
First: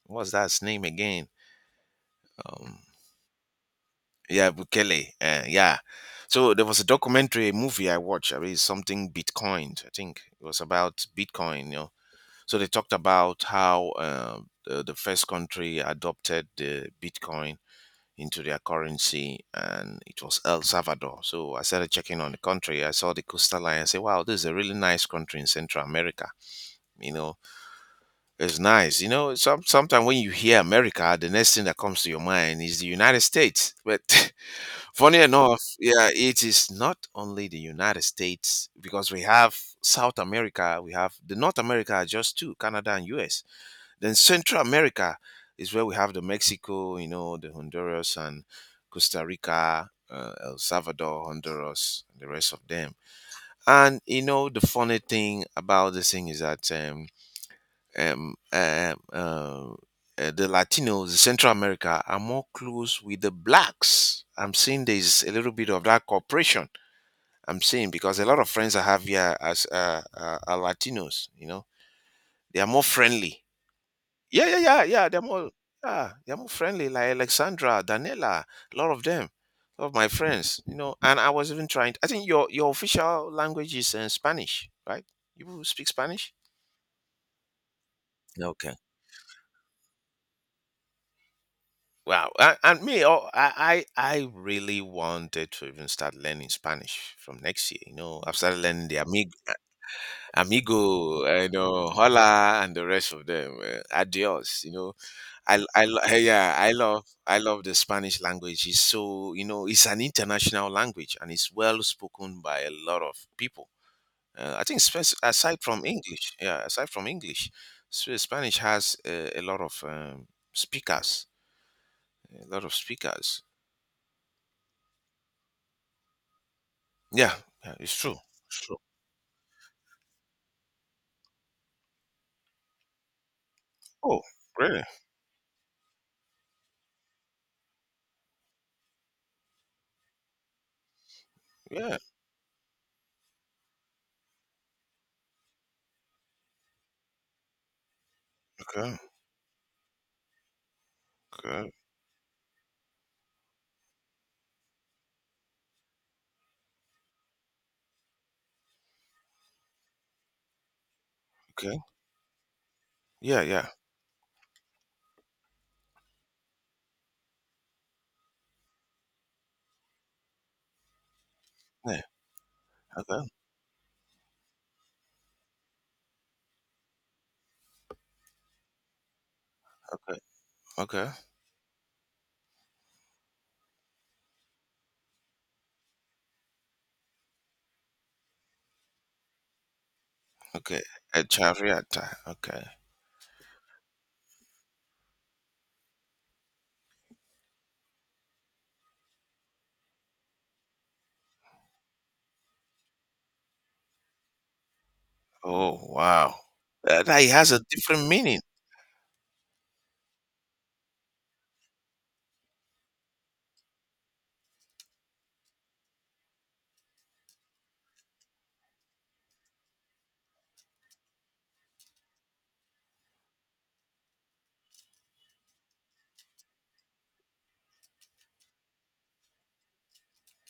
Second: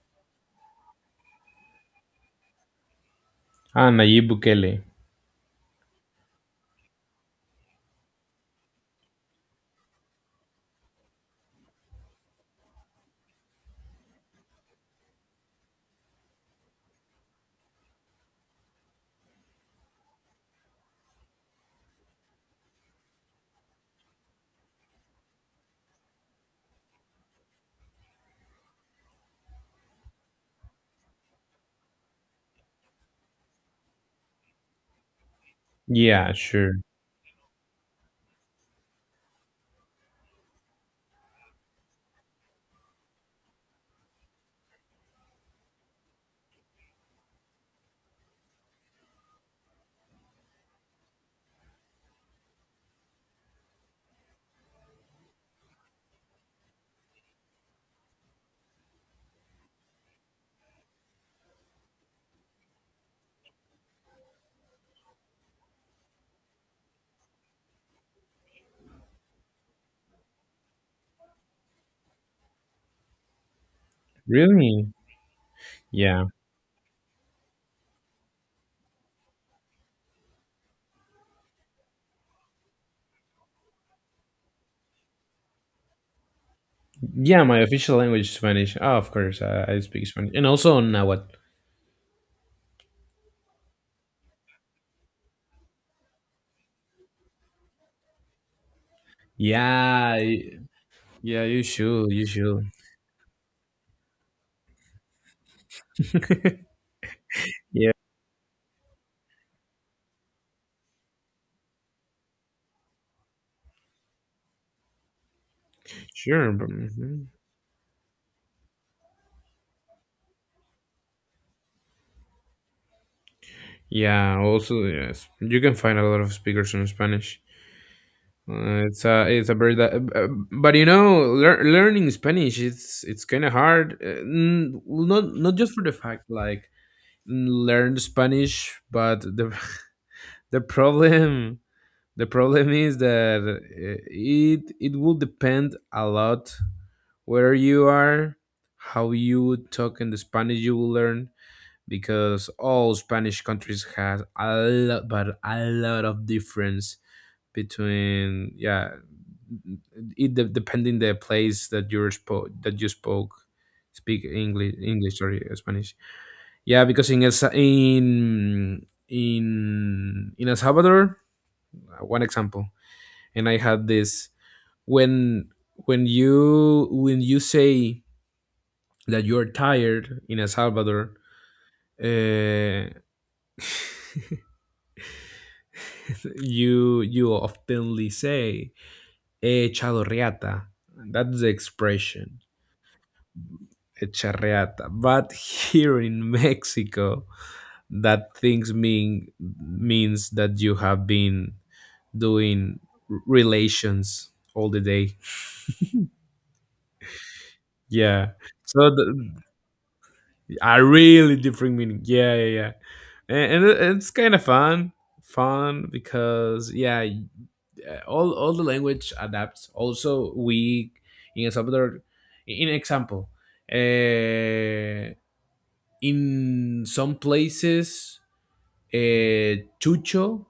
Speaker 2: What's that his name again? Um,
Speaker 1: Ah, Nayib
Speaker 2: yeah,
Speaker 1: Bukele.
Speaker 2: Bukele. Yeah. So there was a documentary, a movie I watched. I mean, it's something Bitcoin. I think it was about Bitcoin. You know, so they talked about how the first country adopted the Bitcoin into their currency, and it was El Salvador. So I started checking on the country. I saw the coastal line. I said, "Wow, this is a really nice country in Central America." You know, it's nice. You know, some sometimes when you hear America, the next thing that comes to your mind is the United States, but. Funny enough, yeah,
Speaker 1: Yeah,
Speaker 2: it is
Speaker 1: sure.
Speaker 2: not only the United States because we have South America, we have the North America are just two, Canada and US. Then Central America is where we have the Mexico, you know, the Honduras and Costa Rica, El Salvador, Honduras, and the rest of them. And you know, the funny thing about this thing is that um, um, uh, uh, the Latinos, Central America, are more close with the blacks. I'm seeing there's a little bit of that cooperation. I'm seeing because a lot of friends I have here as are Latinos. You know, they are more friendly. Yeah, yeah, yeah,
Speaker 1: Really?
Speaker 2: yeah. They're more, yeah,
Speaker 1: Yeah.
Speaker 2: they're more friendly. Like Alexandra, Daniela, a lot of them, a lot of my friends. You know, and I was even trying. I think your official language is Spanish, right? You speak Spanish.
Speaker 1: Yeah, my official language is
Speaker 2: Okay.
Speaker 1: Spanish. Oh, of course, I speak Spanish. And also Nahuatl.
Speaker 2: Wow, and me, oh, I really wanted to even start learning Spanish from next year. You know, I've started learning the amig,
Speaker 1: Yeah, y-
Speaker 2: amigo, you know,
Speaker 1: you
Speaker 2: hola,
Speaker 1: should.
Speaker 2: and the rest of them, adios. You know, yeah, I love the
Speaker 1: Yeah,
Speaker 2: Spanish language. It's so, you know, it's an international language and it's well spoken by a lot of people. I think aside from English,
Speaker 1: sure,
Speaker 2: yeah,
Speaker 1: but
Speaker 2: aside from
Speaker 1: mhm.
Speaker 2: English, Spanish has a lot of speakers, a lot of speakers.
Speaker 1: Yeah, also, yes. You can find a lot of speakers in
Speaker 2: Yeah,
Speaker 1: Spanish.
Speaker 2: yeah, it's true. It's true.
Speaker 1: It's a very but you know, learning Spanish, it's kind of hard.
Speaker 2: Oh, really?
Speaker 1: Well, not just for the fact like learn Spanish, but the the problem
Speaker 2: Yeah.
Speaker 1: the problem is that it it will depend a lot where you are,
Speaker 2: Okay.
Speaker 1: how you talk, in the Spanish you will learn,
Speaker 2: Okay.
Speaker 1: because all Spanish countries have a lot, but a lot of difference between, yeah, depending the place
Speaker 2: Okay.
Speaker 1: that that you spoke
Speaker 2: Yeah. Yeah.
Speaker 1: speak English, English, sorry, Spanish. Yeah, because in El, Sa- in El Salvador,
Speaker 2: Yeah.
Speaker 1: one example,
Speaker 2: Okay.
Speaker 1: and I had this when when you say that you're
Speaker 2: Okay.
Speaker 1: tired in El
Speaker 2: Okay.
Speaker 1: Salvador, uh, you oftenly say "he echado reata."
Speaker 2: Okay. A
Speaker 1: That's the
Speaker 2: chariota.
Speaker 1: expression
Speaker 2: Okay.
Speaker 1: "echar reata." But here in Mexico, that things mean means that you have been doing relations all the day.
Speaker 2: Oh, wow. That, that has a different
Speaker 1: Yeah.
Speaker 2: meaning.
Speaker 1: So a really different meaning. Yeah, yeah, yeah. And, it's kind of fun because all the language adapts. Also, we in El Salvador, in example, uh, in some places, uh, chucho,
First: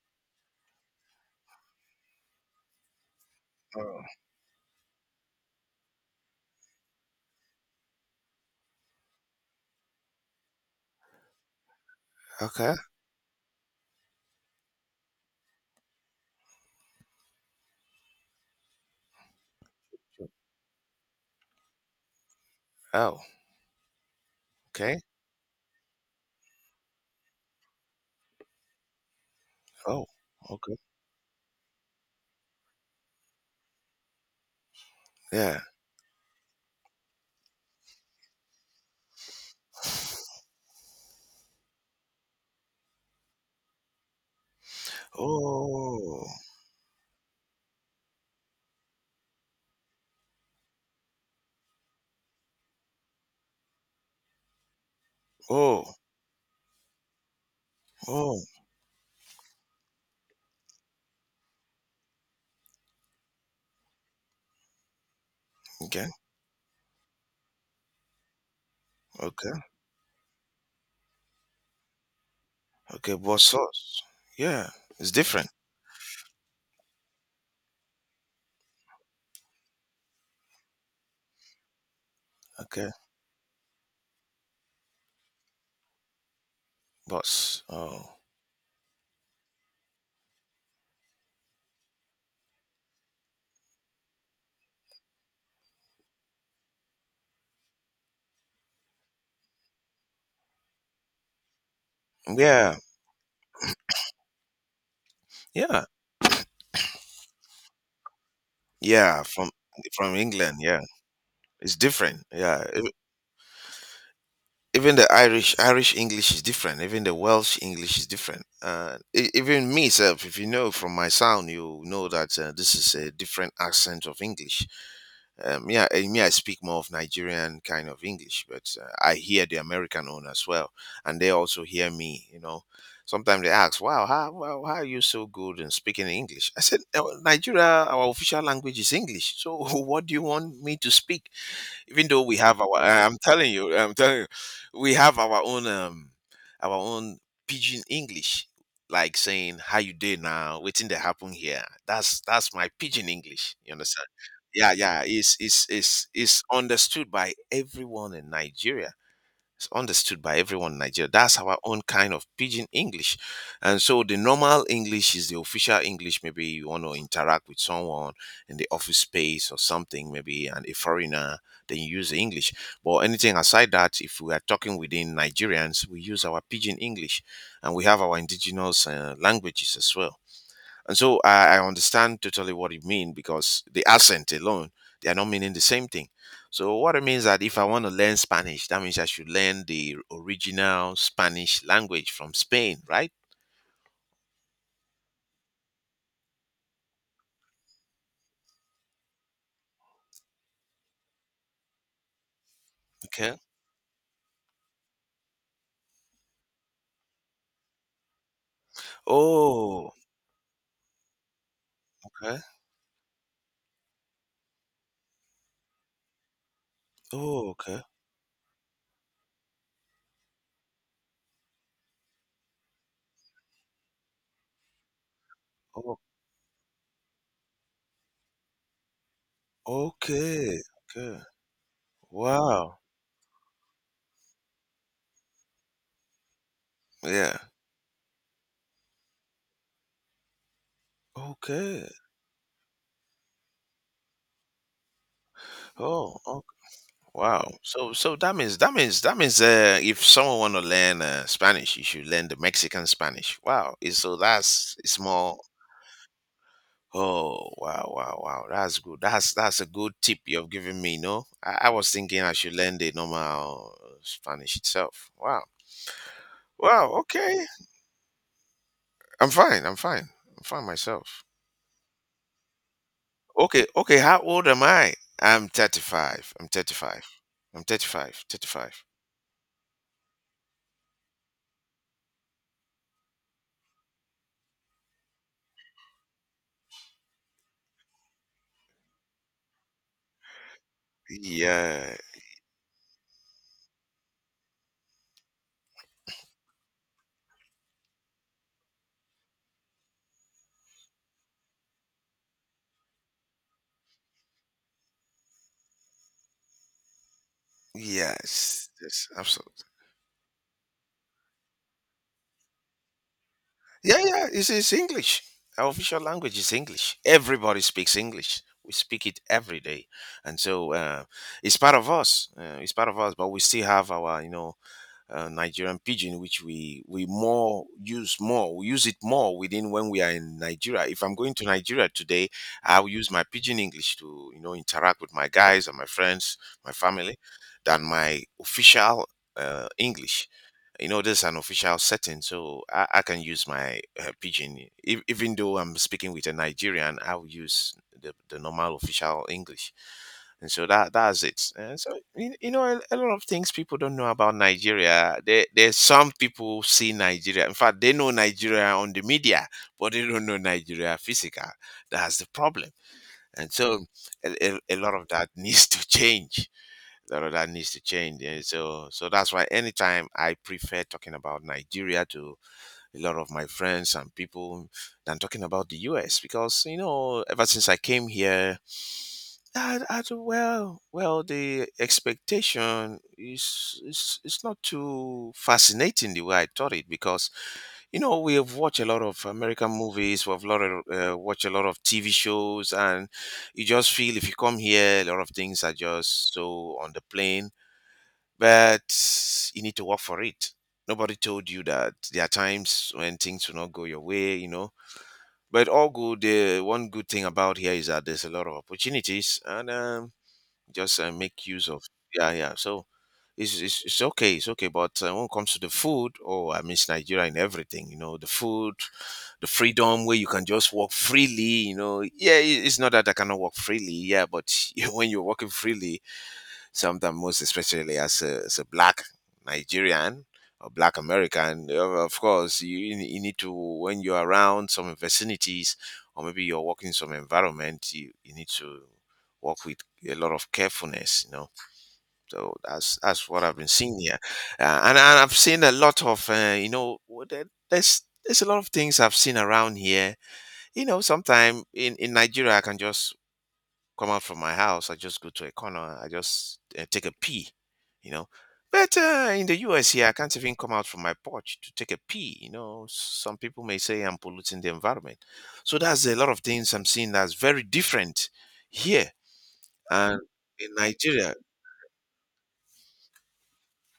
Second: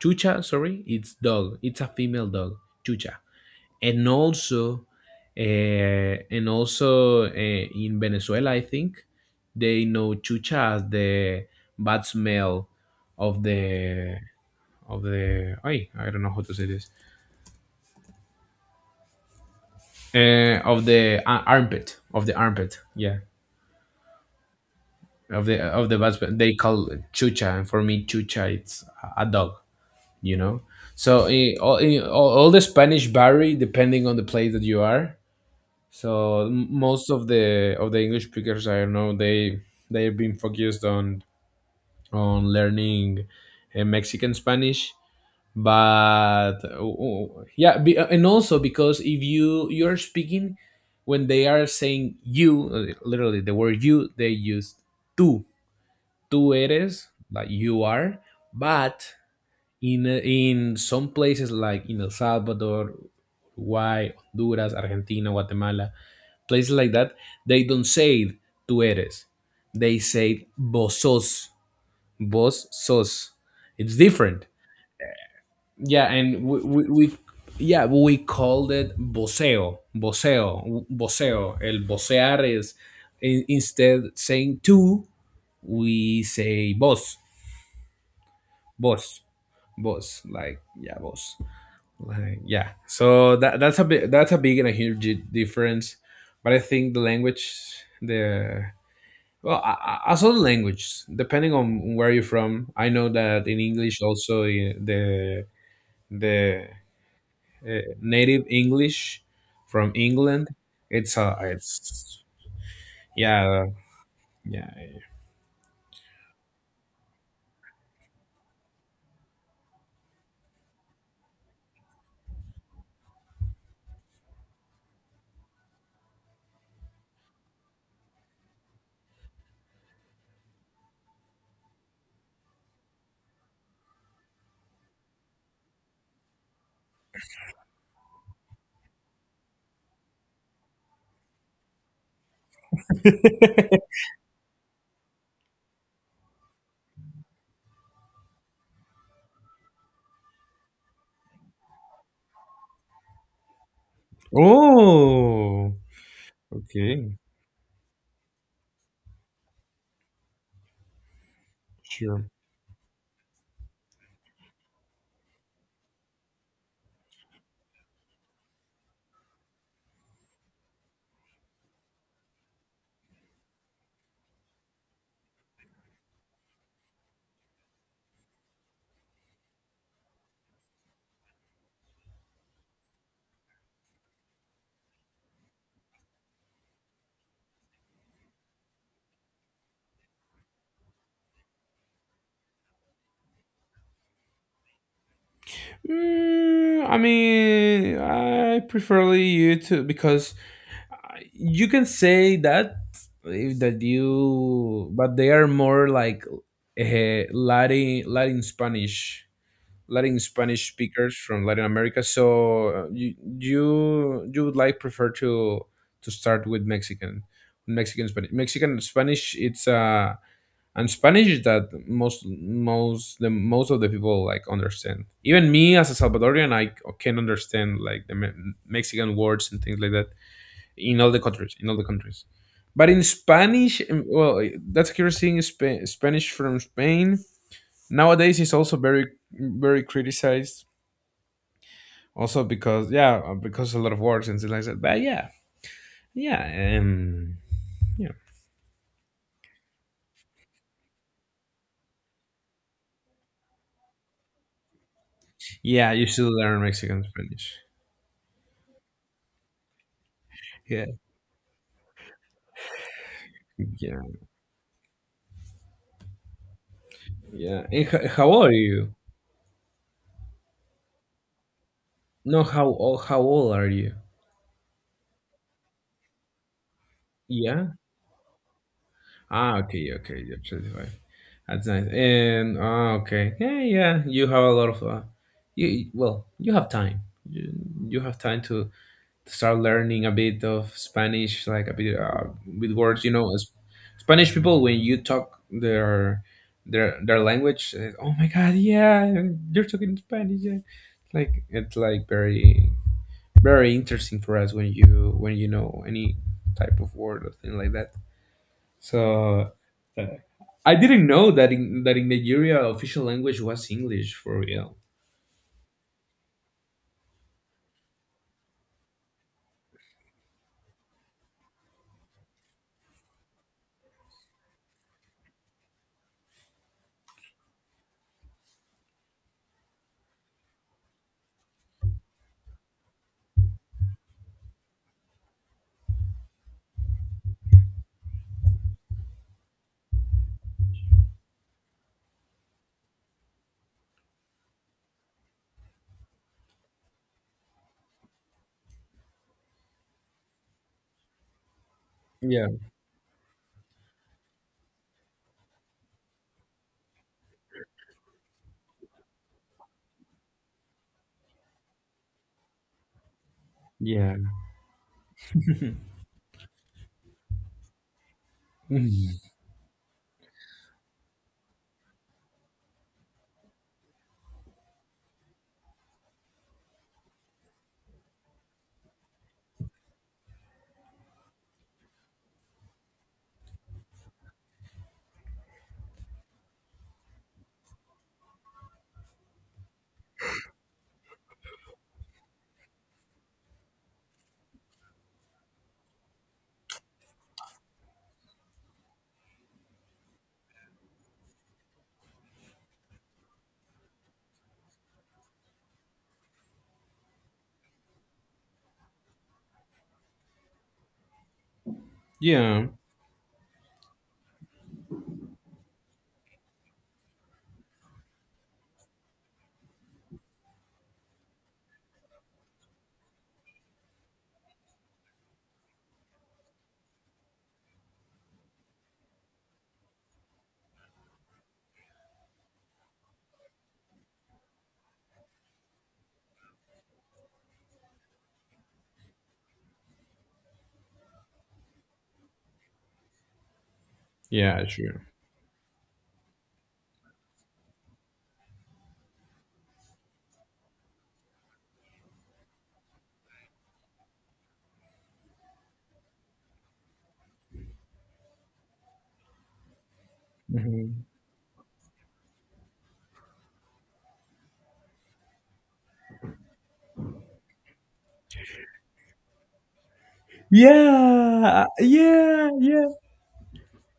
Speaker 1: chucha, sorry, it's dog. It's a female dog, chucha. And
Speaker 2: Oh.
Speaker 1: also in Venezuela, I think they know chucha as the bad smell
Speaker 2: Okay.
Speaker 1: of the ay, I don't know how to say this, armpit, of the armpit yeah,
Speaker 2: Oh. Okay.
Speaker 1: of the bad smell. They call it chucha, and for me chucha it's a dog,
Speaker 2: Oh.
Speaker 1: you know.
Speaker 2: Okay.
Speaker 1: So all the Spanish vary depending on the place that you are.
Speaker 2: Yeah.
Speaker 1: So most of the English speakers, I don't know, they they've been focused on learning Mexican Spanish,
Speaker 2: Oh.
Speaker 1: but and also because if you're speaking, when they are saying you, literally the word you, they use tú,
Speaker 2: Oh.
Speaker 1: tú eres, like you are,
Speaker 2: Oh.
Speaker 1: but in some places like in El Salvador, Uruguay, Honduras, Argentina, Guatemala,
Speaker 2: Okay.
Speaker 1: places like that, they don't say it, tú eres.
Speaker 2: Okay.
Speaker 1: They say vos sos, vos
Speaker 2: Okay.
Speaker 1: sos.
Speaker 2: Boss
Speaker 1: It's
Speaker 2: sauce.
Speaker 1: different.
Speaker 2: Yeah. It's different.
Speaker 1: Yeah, and we called it voceo, voceo, voceo. El vocear is,
Speaker 2: Okay.
Speaker 1: in, instead saying tú, we say
Speaker 2: Boss. Oh.
Speaker 1: vos, vos. Like yeah, vos. Like yeah. So that's a big and a huge difference, but I think the language, the, well, I as other language, depending on where you're from.
Speaker 2: Yeah.
Speaker 1: I know that in English also eh,
Speaker 2: Yeah.
Speaker 1: the native English
Speaker 2: Yeah.
Speaker 1: from
Speaker 2: From
Speaker 1: England,
Speaker 2: England. Yeah. It's
Speaker 1: it's
Speaker 2: different. Yeah.
Speaker 1: yeah, yeah.
Speaker 2: Even the Irish English is different. Even the Welsh English is different. Even me self, if you know from my sound, you know that this is a different accent of English. Yeah, and me, I speak more of Nigerian kind of English, but I hear the American one as well, and they also hear me. You know, sometimes they ask, "Wow, how are you so good in speaking English?" I said, Nigeria, our official language is English. So what do you want me to speak?" Even though we have our I'm telling you we have our own pidgin english, like saying how you doing now, waiting to happen here. That's my pidgin english, you understand. Yeah yeah, it's it's
Speaker 1: Oh,
Speaker 2: it's it's understood
Speaker 1: okay,
Speaker 2: by everyone in nigeria, it's understood by everyone in Nigeria. That's our own kind of
Speaker 1: sure.
Speaker 2: pidgin English. And so the normal English is the official English. Maybe you want to interact with someone in the office space or something, maybe and a foreigner, then you use the English. But anything aside that, if we are talking within Nigerians, we use our pidgin English and we have our indigenous languages as well. And so I understand totally what you mean because the accent alone, they are not meaning the same thing. So what it means that if I want to learn Spanish, that means I should learn the original Spanish language from Spain, right?
Speaker 1: I mean, I preferly you to, because you can say that
Speaker 2: Okay.
Speaker 1: if that you, but they are more like latin spanish,
Speaker 2: Oh,
Speaker 1: speakers from latin america,
Speaker 2: okay.
Speaker 1: so you would like prefer to start with
Speaker 2: Oh, okay.
Speaker 1: mexican spanish. Mexican spanish, it's and spanish that most of the people like understand, even me as a
Speaker 2: Oh,
Speaker 1: salvadorian, I can understand like mexican words and things like that,
Speaker 2: okay.
Speaker 1: in all
Speaker 2: Okay.
Speaker 1: the countries,
Speaker 2: Wow.
Speaker 1: but in spanish, well, that's a curious thing. Spanish from spain
Speaker 2: Yeah.
Speaker 1: nowadays is also very criticized
Speaker 2: Okay.
Speaker 1: also, because yeah, because a lot of wars and things like that, but yeah,
Speaker 2: Oh, okay.
Speaker 1: yeah,
Speaker 2: Wow. So,
Speaker 1: yeah
Speaker 2: so that means that means if someone want to learn Spanish, you should learn the Mexican Spanish. Wow. So that's it's more.
Speaker 1: yeah, you should learn mexican
Speaker 2: Oh
Speaker 1: spanish.
Speaker 2: wow, wow, wow! That's good. That's a good tip you've given
Speaker 1: Yeah,
Speaker 2: me. No, I was thinking I should learn the normal
Speaker 1: yeah,
Speaker 2: Spanish itself. Wow, wow. Okay,
Speaker 1: yeah. And how old are you?
Speaker 2: I'm fine. I'm fine. I'm fine myself.
Speaker 1: No, how old
Speaker 2: Okay,
Speaker 1: are you?
Speaker 2: okay. How old am I? I'm 35. I'm 35. I'm
Speaker 1: Yeah.
Speaker 2: 35. 35.
Speaker 1: Ah, okay, okay, you're 35. That's nice. And ah, okay, yeah, yeah. You have a lot of, well, you have time. You you have time to start learning a bit of Spanish, like a bit
Speaker 2: Yeah.
Speaker 1: with words. You know, as Spanish people when you talk their language, oh my God, yeah, you're talking Spanish. Yeah. Like it's like very interesting for us when you know any type of word or thing like that.
Speaker 2: Yes. Yes.
Speaker 1: So
Speaker 2: Absolutely.
Speaker 1: uh, I didn't know that in Nigeria official language was
Speaker 2: Yeah,
Speaker 1: English
Speaker 2: yeah,
Speaker 1: for
Speaker 2: it's
Speaker 1: real.
Speaker 2: English. Our official language is English. Everybody speaks English. We speak it every day, and so it's part of us. It's part of us, but we still have our, Nigerian pidgin, which we more use more. We use it more within when we are in Nigeria. If I'm going to Nigeria today, I'll use my pidgin English to interact with my guys and my friends, my family, than my official English. You know, this is an official setting, so I can use my pidgin. Even though I'm speaking with a Nigerian, I'll use the normal official English. And so that's it. And so you,
Speaker 1: Yeah.
Speaker 2: you know a, a lot of things people don't know about Nigeria. There's some people see Nigeria. In fact, they know Nigeria on the media, but they don't know Nigeria physical. That's the problem. And so
Speaker 1: Yeah.
Speaker 2: a lot of that needs to change. A lot of that needs to change. And so
Speaker 1: Mhm.
Speaker 2: that's why anytime I prefer talking about Nigeria to a lot of my friends and people than talking about the US because you know ever since I came here the expectation is is not too fascinating the way I thought it because you know we have watched a lot of American movies, we've lot of, watched a lot of TV shows, and you just feel if you come here, a lot of things are just so on the plane, but you need to work for it. Nobody told you that there are times when things will not go your way, you know. But all good. One good thing about here is that there's a lot of opportunities, and just make use of yeah yeah
Speaker 1: Yeah.
Speaker 2: so it's okay, it's okay, but when it comes to the food, oh, I miss Nigeria and everything, you know, the food, the freedom where you can just walk freely, you know. Yeah, it's not that I cannot walk freely, yeah, but when you're walking freely sometimes, most especially as as a black Nigerian or black American, of course, you need to, when you're around some vicinities or maybe you're working in some environment, you need to work with a lot of carefulness, you know. So that's what I've been seeing here.
Speaker 1: Yeah. Sure.
Speaker 2: And I've seen a lot of, you know, there's a lot of things I've seen around here. You know, sometimes in Nigeria, I can just come out from my house, I just go to a corner, I just take a pee, you know. But in the US here, I can't even come out from
Speaker 1: Mhm.
Speaker 2: my porch to take a pee. You know, some people may say I'm polluting the environment. So that's a lot of things I'm seeing that's very different here and in Nigeria.
Speaker 1: Yeah. Yeah. Yeah.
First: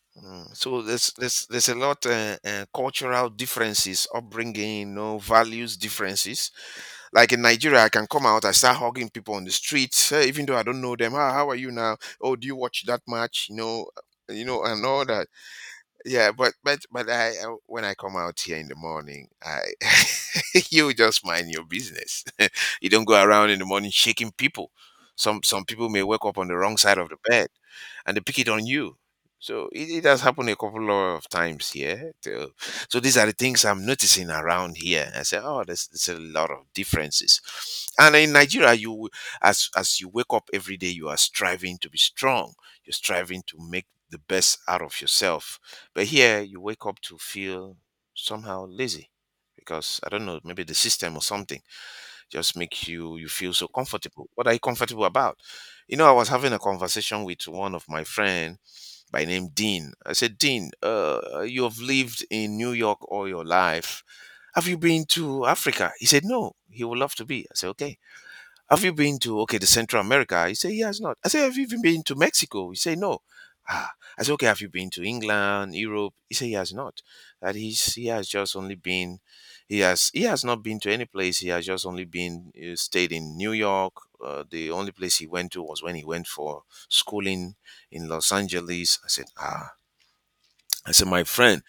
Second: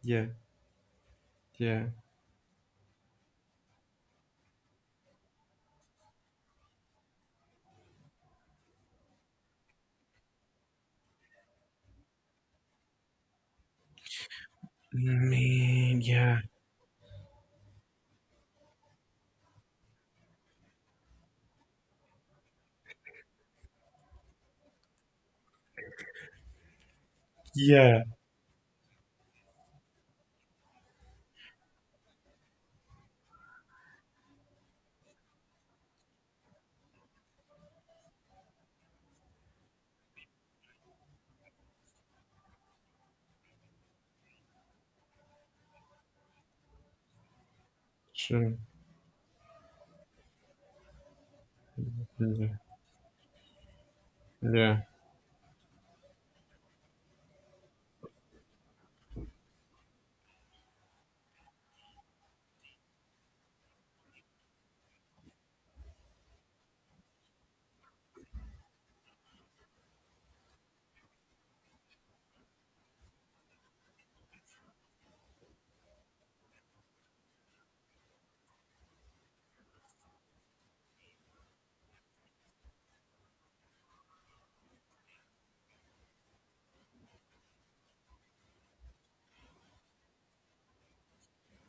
Speaker 1: Yeah.
Speaker 2: Mm. So there's a
Speaker 1: Yeah.
Speaker 2: lot cultural differences, upbringing, you know, values differences. Like in Nigeria, I can come out, I start hugging people on the streets, eh, even though I don't know them. Ah, how are you now? Oh, do you watch that match? You know, and all that.
Speaker 1: Man.
Speaker 2: Yeah,
Speaker 1: Yeah.
Speaker 2: but when I come out here in the morning, I you just mind your business. You don't go around in the morning shaking people. Some people may wake up on the wrong side of the bed
Speaker 1: Yeah.
Speaker 2: and they pick it on you. So it has happened a couple of times here. So, so these are the things I'm noticing around here. I say, oh, there's a lot of differences. And in Nigeria, as you wake up every day, you are striving to be strong. You're striving to make the best out of yourself. But here you wake up to feel
Speaker 1: Sure.
Speaker 2: somehow lazy because I don't know, maybe the system or something
Speaker 1: Yeah.
Speaker 2: just makes you feel so comfortable. What are you
Speaker 1: Yeah.
Speaker 2: comfortable about? You know, I was having a conversation with one of my friend by name Dean. I said, Dean, you have lived in New York all your life. Have you been to Africa? He said, no, he would love to be. I said, okay, have you been to okay the Central America? He said he has not. I said, have you even been to Mexico? He said no. Ah, I said, okay, have you been to England, Europe? He said he has not. That he's he has just only been, he has not been to any place. He has just only been stayed in New York. The only place he went to was when he went for schooling in Los Angeles. I said, ah, I said, my friend,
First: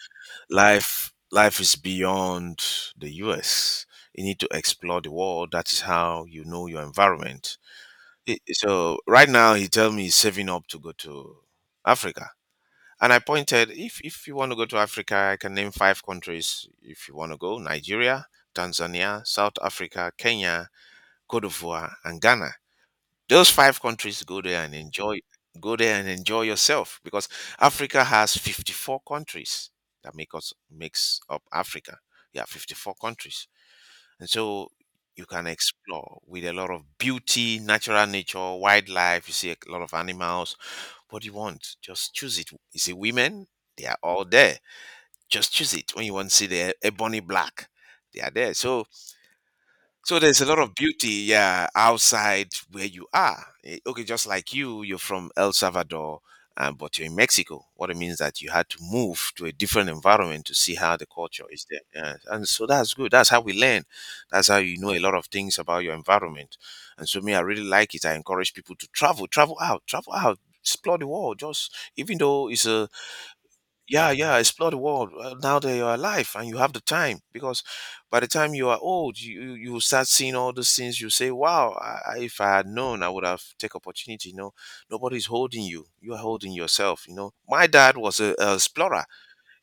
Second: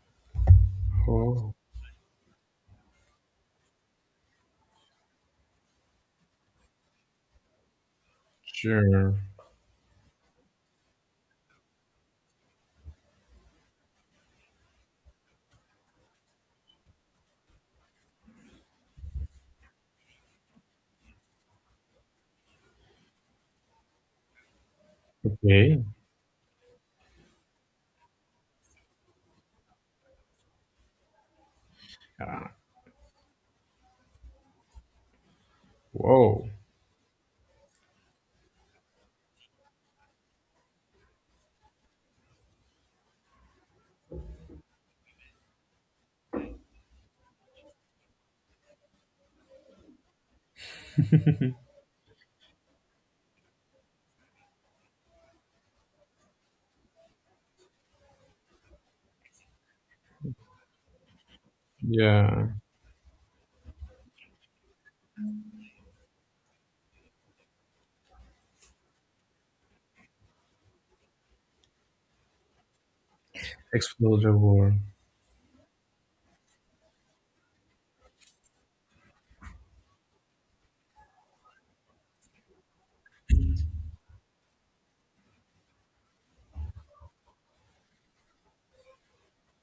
Speaker 1: Oh.
Speaker 2: life is beyond the U.S. You need to explore the world. That is how you know your environment. So
Speaker 1: Sure.
Speaker 2: right now he tell me he's saving up to go to Africa. And I pointed, if you want to go to Africa, I can name five countries if you want to go: Nigeria, Tanzania, South Africa, Kenya, Cote d'Ivoire, and Ghana. Those five countries, go there and enjoy, go
Speaker 1: Okay.
Speaker 2: there and enjoy yourself, because Africa has 54 countries that make us makes up Africa. Yeah,
Speaker 1: Uh,
Speaker 2: 54 countries. And so you can explore with
Speaker 1: whoa.
Speaker 2: a lot of beauty, natural nature, wildlife. You see a lot of animals. What do you want? Just choose it. You see women, they are all there. Just choose it. When you want to see the ebony black, they are there. So there's a lot of beauty, yeah, outside where you are. Eh, okay, just like you, you're from El Salvador, but you're in Mexico. What it means that you had to move to a different environment to see how the culture is there, yeah, and
Speaker 1: Yeah.
Speaker 2: so that's good. That's how we learn. That's how you know a lot of things about your environment. And so me, I really like it. I encourage people to travel, travel out, explore the world. Just even though it's a yeah,
Speaker 1: Explosive
Speaker 2: yeah, explore
Speaker 1: war.
Speaker 2: the world. Now that you are alive and you have the time, because by the time you are old, you will start seeing all those things. You say, "Wow, if I had known, I would have take opportunity." You know, nobody's holding you; you are holding yourself. You know, my dad was a explorer.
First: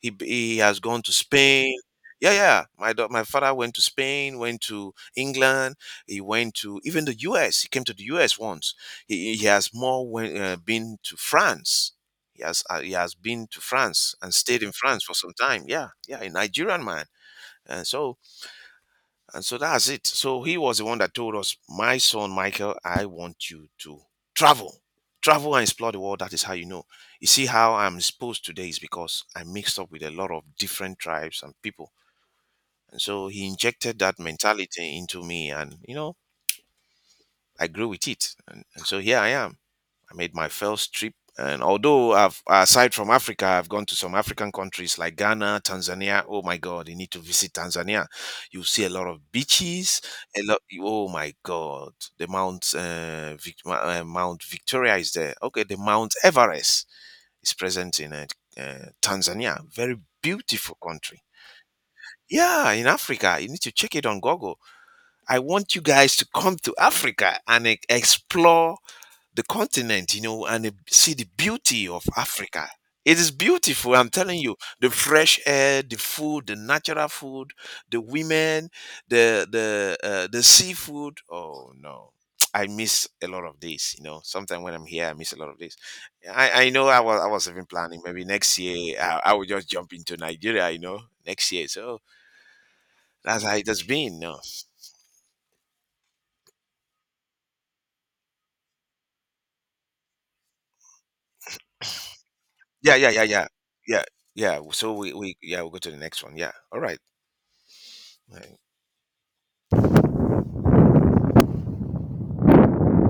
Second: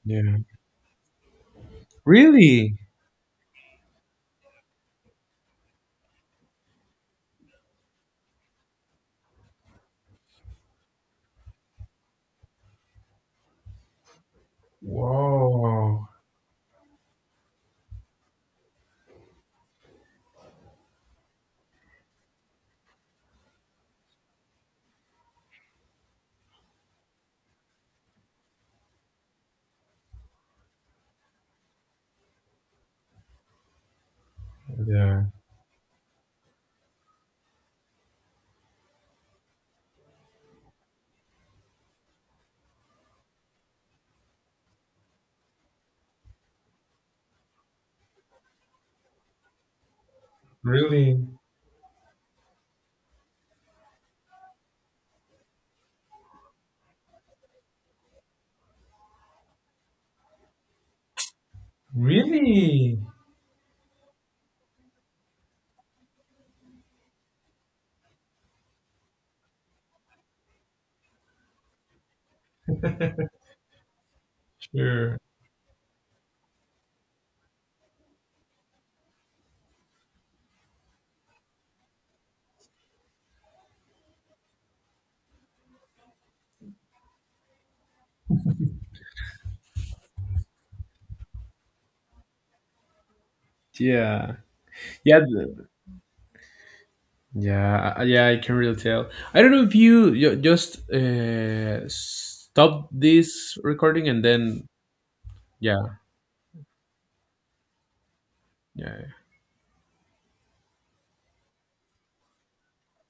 Speaker 1: Yeah.
Speaker 2: He has gone to Spain. Yeah, yeah.
Speaker 1: Really?
Speaker 2: My father went to Spain, went to England. He went to even the U.S. He came to the U.S. once. He been to France. He has been to France and stayed in France for some time. Yeah,
Speaker 1: Whoa.
Speaker 2: yeah. A Nigerian man. And so, and so that's it. So he was the one that told us, my son Michael, I want you to travel. Travel and explore the world. That is how you know. You see how I'm exposed today is because I mixed up with a lot of different tribes and people. And so he injected that mentality
Speaker 1: Yeah.
Speaker 2: into me and you know, I grew with it. And so here I am. I made my first trip. And although I've, aside from Africa, I've gone to some African countries like Ghana, Tanzania. Oh my God, you need to visit Tanzania. You see a lot of beaches. A lot. Oh
Speaker 1: Really?
Speaker 2: my God, the Mount Mount Victoria is there. Okay, the Mount Everest is present in Tanzania. Very beautiful country. Yeah, in
Speaker 1: Really?
Speaker 2: Africa, you need to check it on Google. I want you guys to come to Africa and explore the continent, you know, and see the beauty of Africa. It is beautiful, I'm telling you. The
Speaker 1: Sure.
Speaker 2: fresh air, the food, the natural food, the women, the seafood. Oh no, I miss a lot of this. You know, sometimes when I'm here, I miss a lot of this. I know I was even planning maybe next year I will just jump into Nigeria. You know, next year. So that's how it has been.
Speaker 1: Yeah,
Speaker 2: No,
Speaker 1: yeah, the- yeah, I can really tell. I don't know if you just stop
Speaker 2: yeah, yeah, yeah, yeah,
Speaker 1: this
Speaker 2: yeah,
Speaker 1: recording and
Speaker 2: yeah.
Speaker 1: then
Speaker 2: So we yeah we'll go to the
Speaker 1: yeah,
Speaker 2: next one. Yeah, all right.
Speaker 1: yeah.